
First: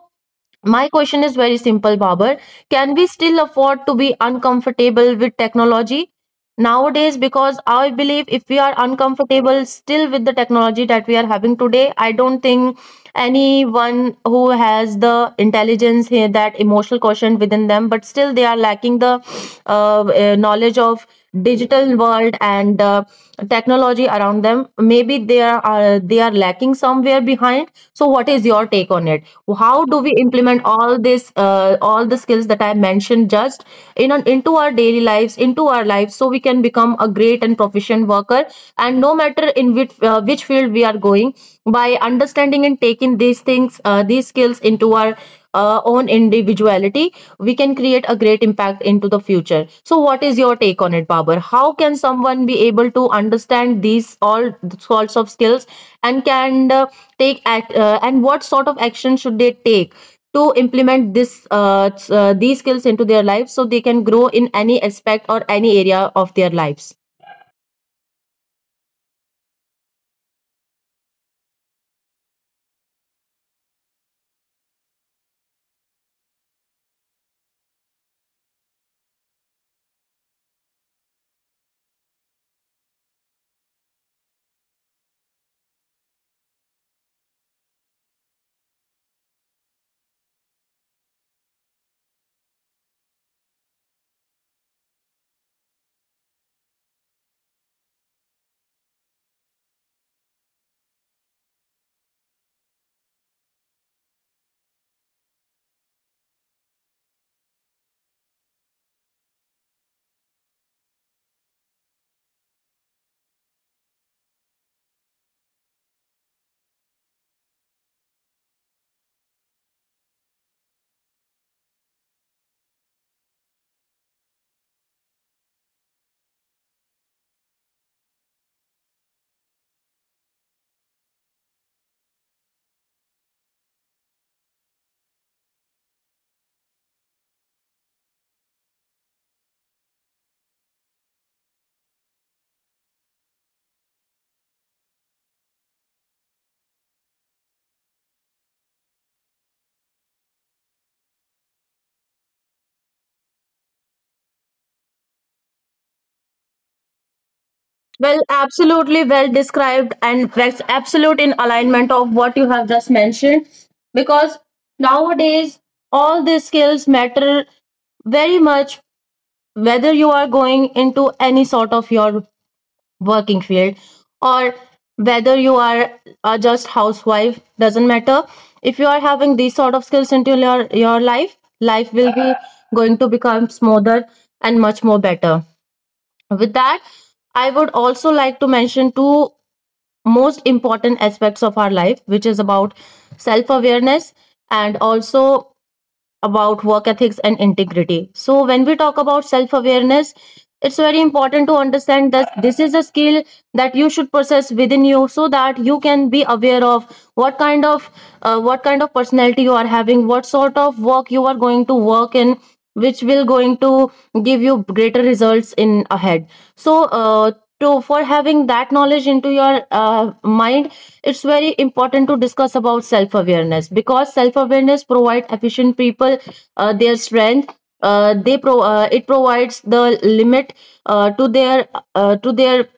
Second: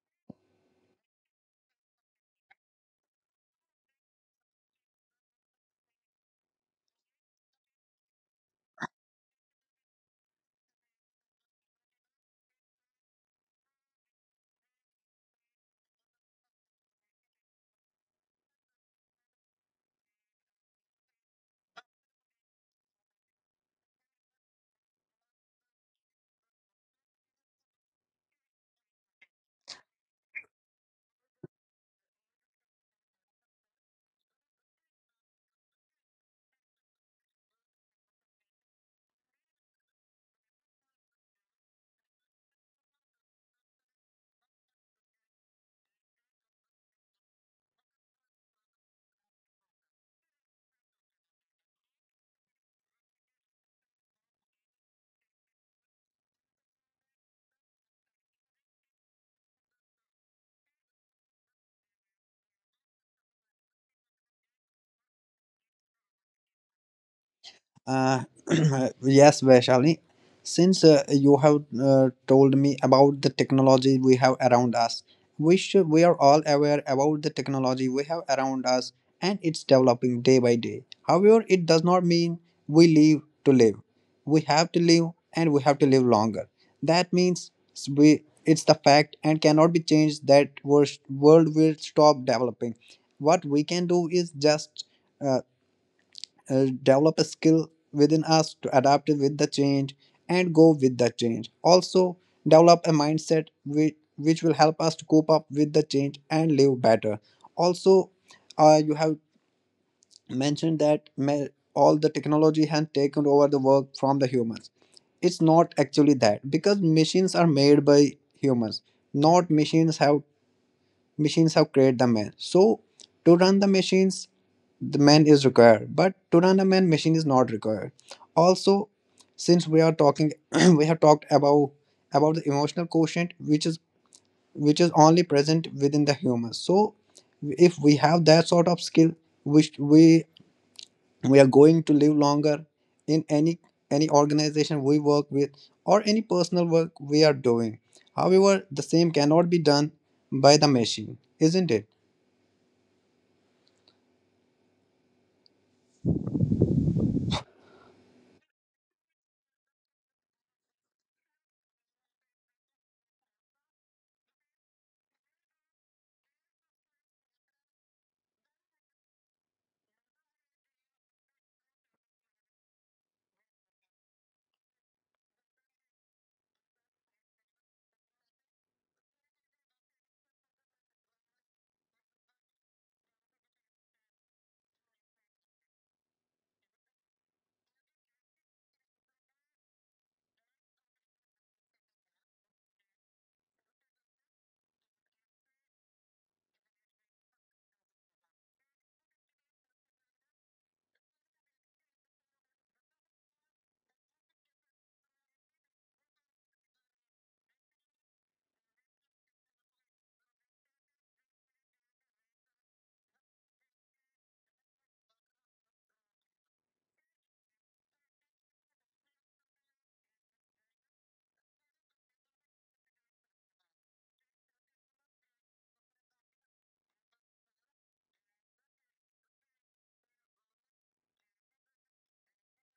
A: my question is very simple, Babar. Can we still afford to be uncomfortable with technology nowadays? Because I believe if we are uncomfortable still with the technology that we are having today, I don't think anyone who has the intelligence here, that emotional quotient within them, but still they are lacking the knowledge of digital world and technology around them. Maybe they are lacking somewhere behind. So, what is your take on it? How do we implement all this, all the skills that I mentioned just in an, into our daily lives, into our lives, so we can become a great and proficient worker, and no matter in which field we are going, by understanding and taking these things, these skills, into our own individuality, we can create a great impact into the future. So what is your take on it, Babar? How can someone be able to understand these all sorts of skills, and can and what sort of action should they take to implement this these skills into their lives so they can grow in any aspect or any area of their lives?
B: Uh, yes, Vaishali. Since you have told me about the technology we have around us, we are all aware about the technology we have around us, and it's developing day by day. However, it does not mean we live to live. We have to live, and we have to live longer. That means we it's the fact and cannot be changed that world will stop developing. What we can do is just uh, develop a skill within us to adapt with the change and go with the change. Also, develop a mindset which will help us to cope up with the change and live better. Also, you have mentioned that all the technology has taken over the work from the humans. It's not actually that, because machines are made by humans, not machines have created the man. So to run the machines the man is required, but today a man machine is not required. Also, since we are talking we have talked about the emotional quotient, which is only present within the human. So if we have that sort of skill which we are going to live longer in any organization we work with, or any personal work we are doing, however the same cannot be done by the machine, isn't it?
A: Well, absolutely, well described, and that's absolute in alignment of what you have just mentioned, because nowadays all these skills matter very much, whether you are going into any sort of your working field, or whether are just housewife, doesn't matter. If you are having these sort of skills into your your life, life will be going to become smoother and much more better. With that, I would also like to mention two most important aspects of our life, which is about self awareness, and also about work ethics and integrity. So, when we talk about self awareness, it's very important to understand that this is a skill that you should possess within you so that you can be aware of what kind of what kind of personality you are having, what sort of work you are going to work in, which will going to give you greater results in ahead. So to for having that knowledge into your mind, it's very important to discuss about self awareness, because self awareness provide efficient people their strength. They pro It provides the limit uh, to their uh, to their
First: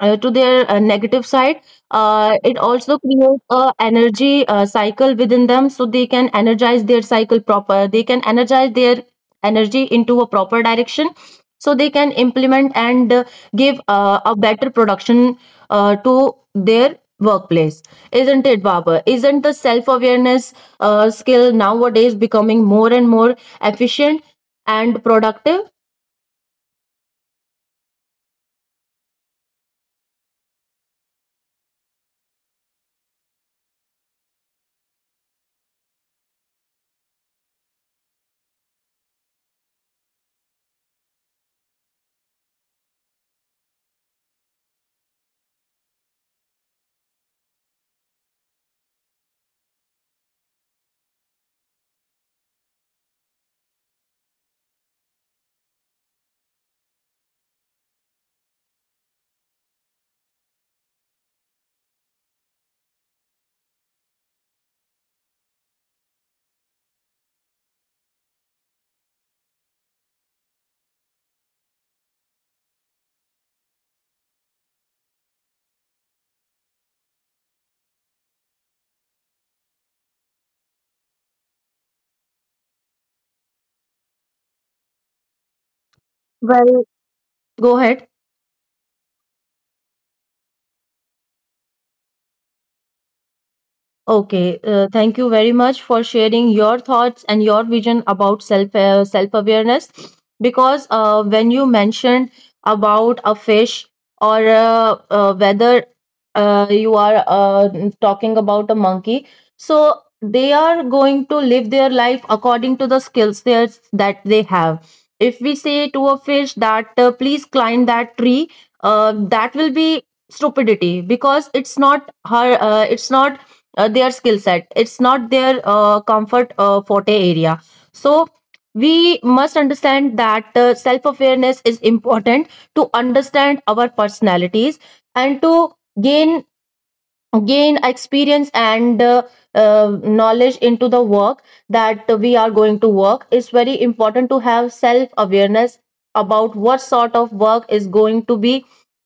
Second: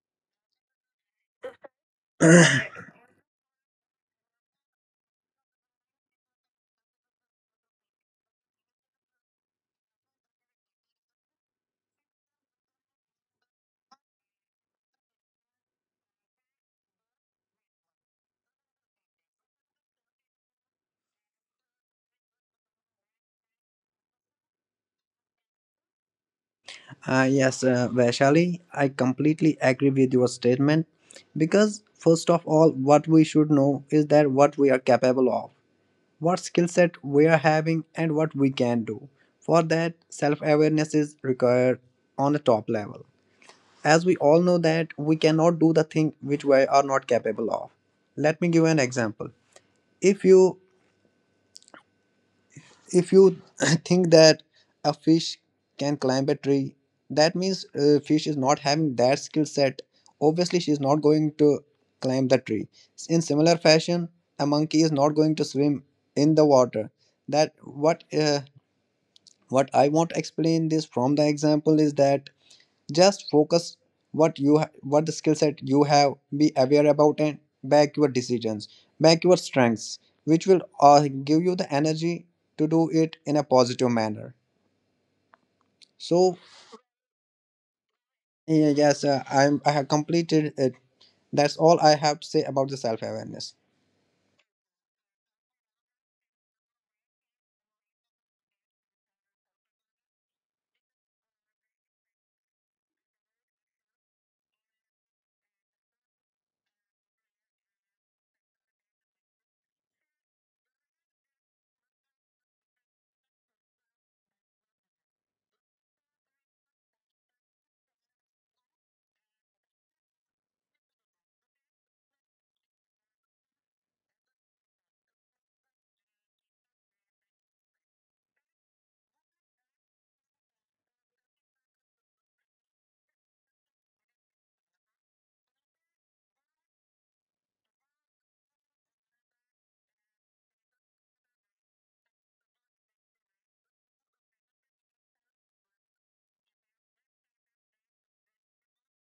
A: to their negative side. It also creates a energy cycle within them so they can energize their cycle proper, they can energize their energy into a proper direction, so they can implement and give a better production to their workplace. Isn't it, Baba? Isn't the self awareness skill nowadays becoming more and more efficient and productive?
B: Yes, Vaishali, I completely agree with your statement, because, first of all, what we should know is that what we are capable of, what skill set we are having, and what we can do. For that, self awareness is required on a top level. As we all know that we cannot do the thing which we are not capable of. Let me give you an example. If you if you think that a fish can climb a tree. That means fish is not having that skill set, obviously she is not going to climb the tree. In similar fashion, a monkey is not going to swim in the water. That what I want to explain this from the example is that just focus what the skill set you have, be aware about, and back your decisions, back your strengths, which will give you the energy to do it in a positive manner. So
A: Well, go ahead.
B: yeah, yes, I have completed it. That's all I have to say about the self awareness.
A: Okay, thank you very much for sharing your thoughts and your vision about self awareness. Because when you mentioned about a fish, or whether you are talking about a monkey, so they are going to live their life according to the skill sets that they have. If we say to a fish that please climb that tree, that will be stupidity because it's not her. It's not their skill set, it's not their comfort forte area. So we must understand that self awareness is important to understand our personalities, and to gain gain experience and knowledge into the work that we are going to work. It's very important to have self awareness about what sort of work is going to be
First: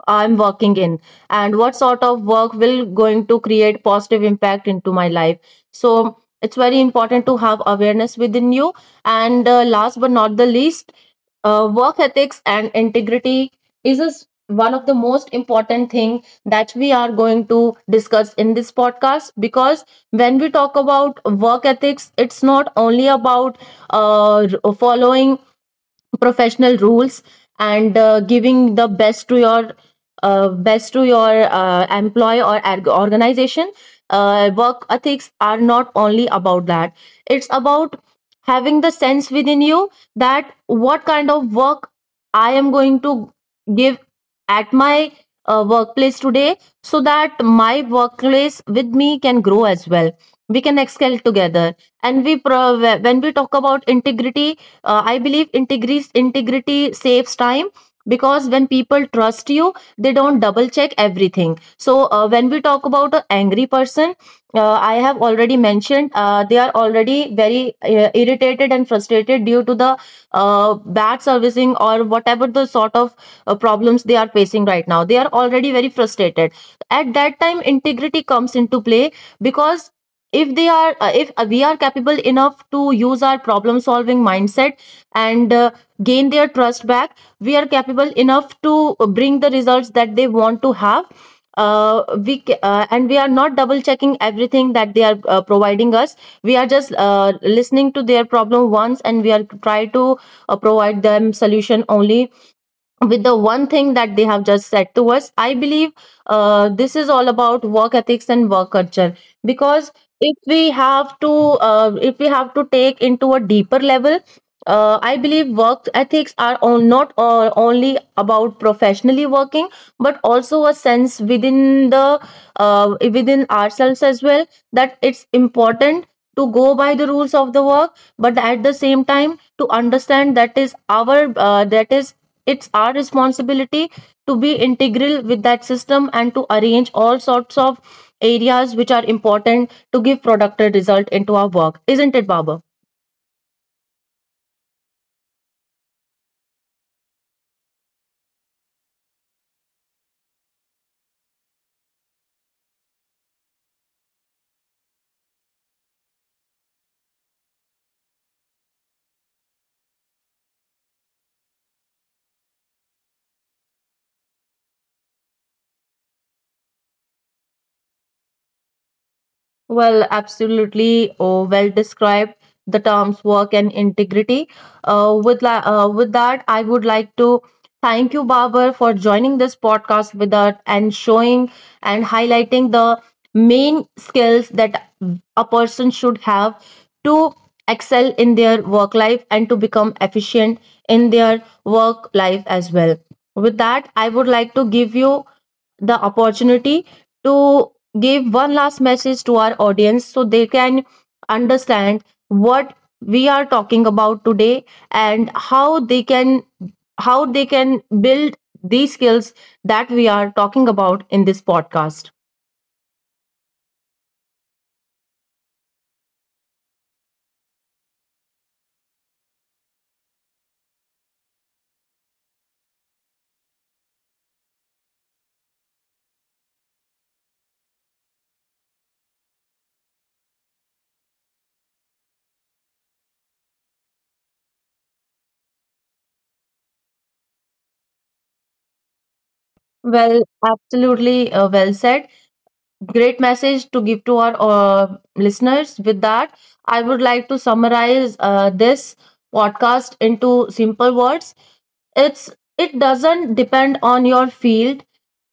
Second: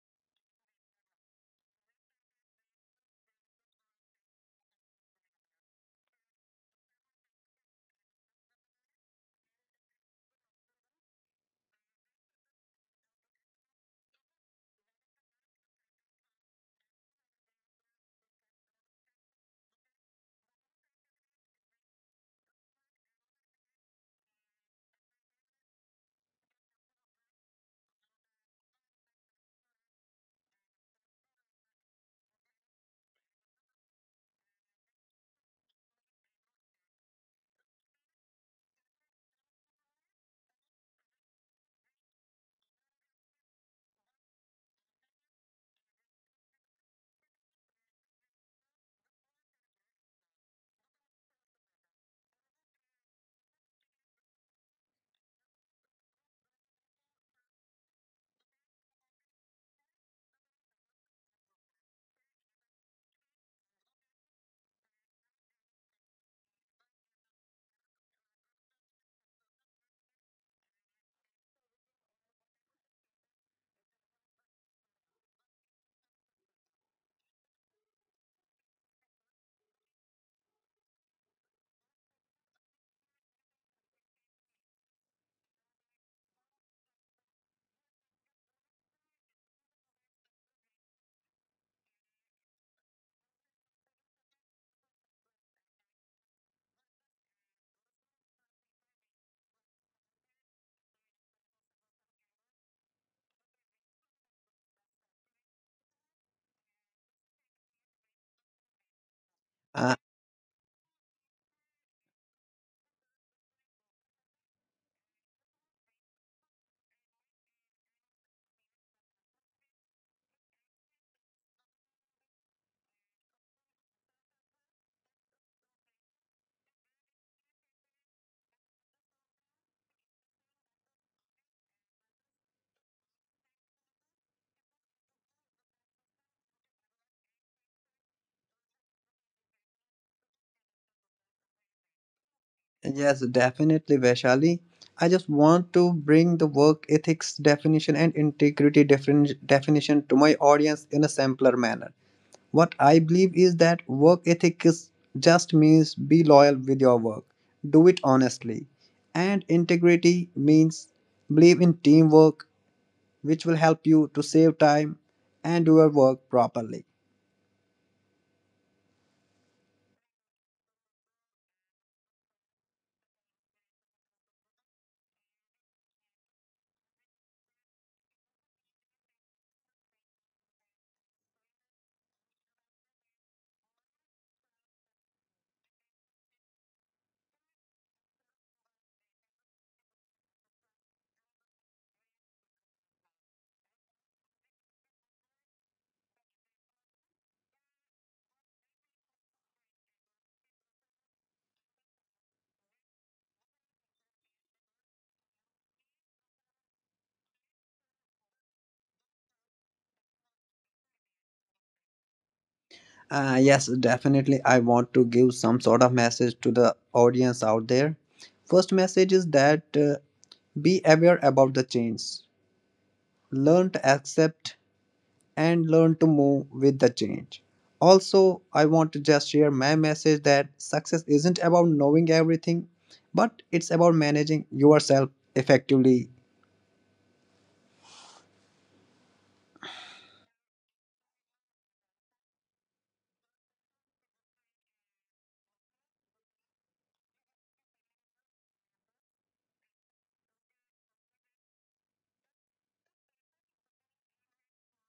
A: I'm working in, and what sort of work will going to create positive impact into my life. So it's very important to have awareness within you. And last but not the least, work ethics and integrity is a one of the most important thing that we are going to discuss in this podcast. Because when we talk about work ethics, it's not only about uh, following professional rules and giving the best to your organization. Work ethics are not only about that. It's about having the sense within you that what kind of work I am going to give at my workplace today, so that my workplace with me can grow as well. We can excel together. And when we talk about integrity, I believe integrity saves time, because when people trust you, they don't double check everything. So when we talk about an angry person, I have already mentioned, they are already very irritated and frustrated due to the bad servicing or whatever the sort of problems they are facing right now. They are already very frustrated. At that time, integrity comes into play, because if they are if we are capable enough to use our problem solving mindset and gain their trust back, we are capable enough to bring the results that they want to have. And we are not double checking everything that they are providing us. We are just listening to their problem once, and we are try to provide them solution only with the one thing that they have just said to us. I believe this is all about work ethics and work culture. Because
B: uh,
A: if we have to if we have to take into a deeper level, I believe work ethics are on, not only about professionally working, but also a sense within the within ourselves as well. That it's important to go by the rules of the work, but at the same time, to understand that is uh, that is it's our responsibility to be integral with that system and to arrange all sorts of areas which are important to give productive result into our work, isn't it, Baba?
B: yes, definitely, Vaishali. I just want to bring the work ethics definition and integrity definition to my audience in a simpler manner. What I believe is that work ethic is just means be loyal with your work, do it honestly. And integrity means believe in teamwork, which will help you to save time and do your work properly.
A: Well, absolutely. Oh, well described. The terms work and integrity. With that, I would like to thank you, Babar, for joining this podcast with us and showing and highlighting the main skills that a person should have to excel in their work life and to become efficient in their work life as well. With that, I would like to give you the opportunity to give one last message to our audience so they can understand what we are talking about today and how they can build these skills that we are talking about in this podcast.
B: Yes, definitely. I want to give some sort of message to the audience out there. First message is that be aware about the change. Learn to accept and learn to move with the change. Also, I want to just share my message that success isn't about knowing everything, but it's about managing yourself effectively.
A: Well, absolutely, well said. Great message to give to our listeners. With that, I would like to summarize this podcast into simple words. it's it doesn't depend on your field,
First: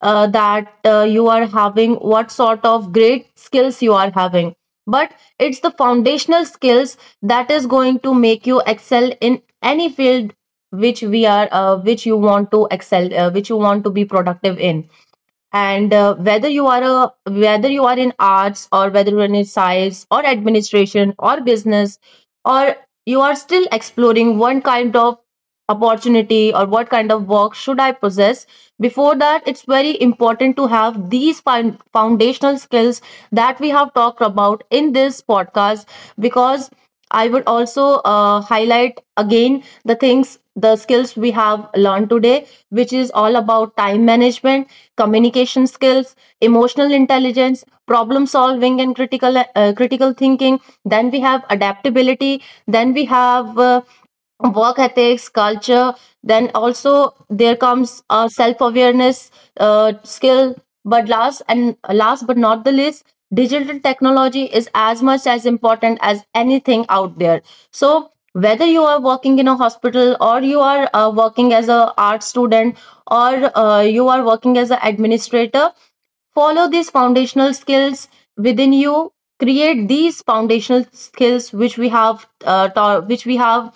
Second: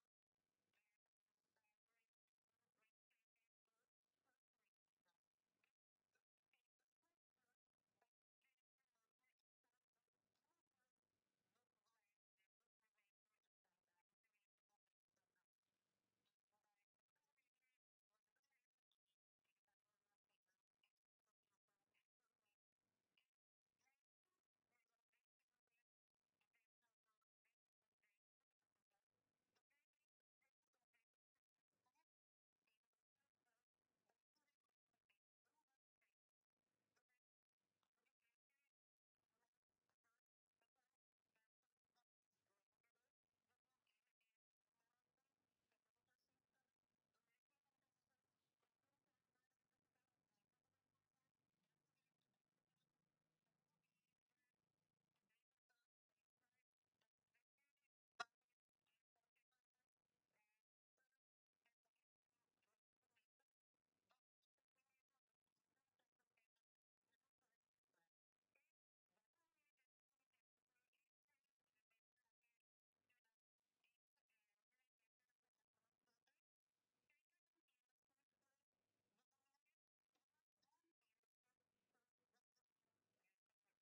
A: that you are having, what sort of great skills you are having, but it's the foundational skills that is going to make you excel in any field which we are which you want to excel, which you want to be productive in. And whether you are a whether you are in arts or whether you're in science or administration or business, or you are still exploring one kind of opportunity, or what kind of work should I possess. Before that, it's very important to have these foundational skills that we have talked about in this podcast. Because I would also highlight again the things, the skills we have learned today, which is all about time management, communication skills, emotional intelligence, problem solving, and critical thinking. Then we have adaptability. Then we have work ethics, culture. Then also there comes self awareness, skill. But last but not the least, digital technology is as much as important as anything out there. So whether you are working in a hospital, or you are working as a art student, or you are working as an administrator, follow these foundational skills within you. Create these foundational skills which we have which we have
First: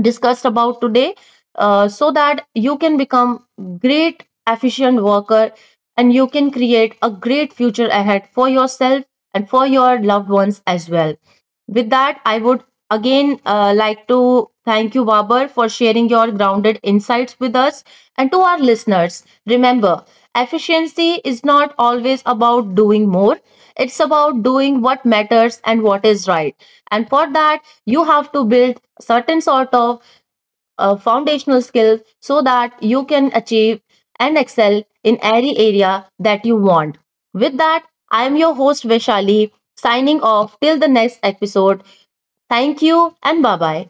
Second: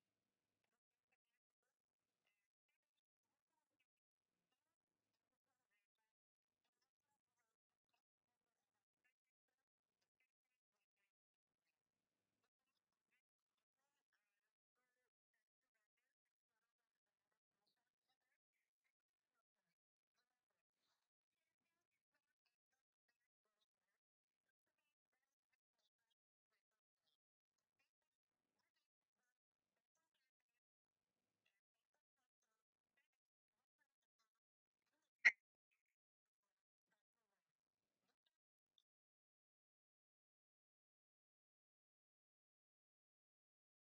A: discussed about today, so that you can become great efficient worker, and you can create a great future ahead for yourself and for your loved ones as well. With that, I would again like to thank you, Babar, for sharing your grounded insights with us. And to our listeners, remember, efficiency is not always about doing more. It's about doing what matters and what is right. And for that, you have to build certain sort of foundational skills so that you can achieve and excel in any area that you want. With that, I am your host, Vishali, signing off till the next episode. Thank you and bye bye.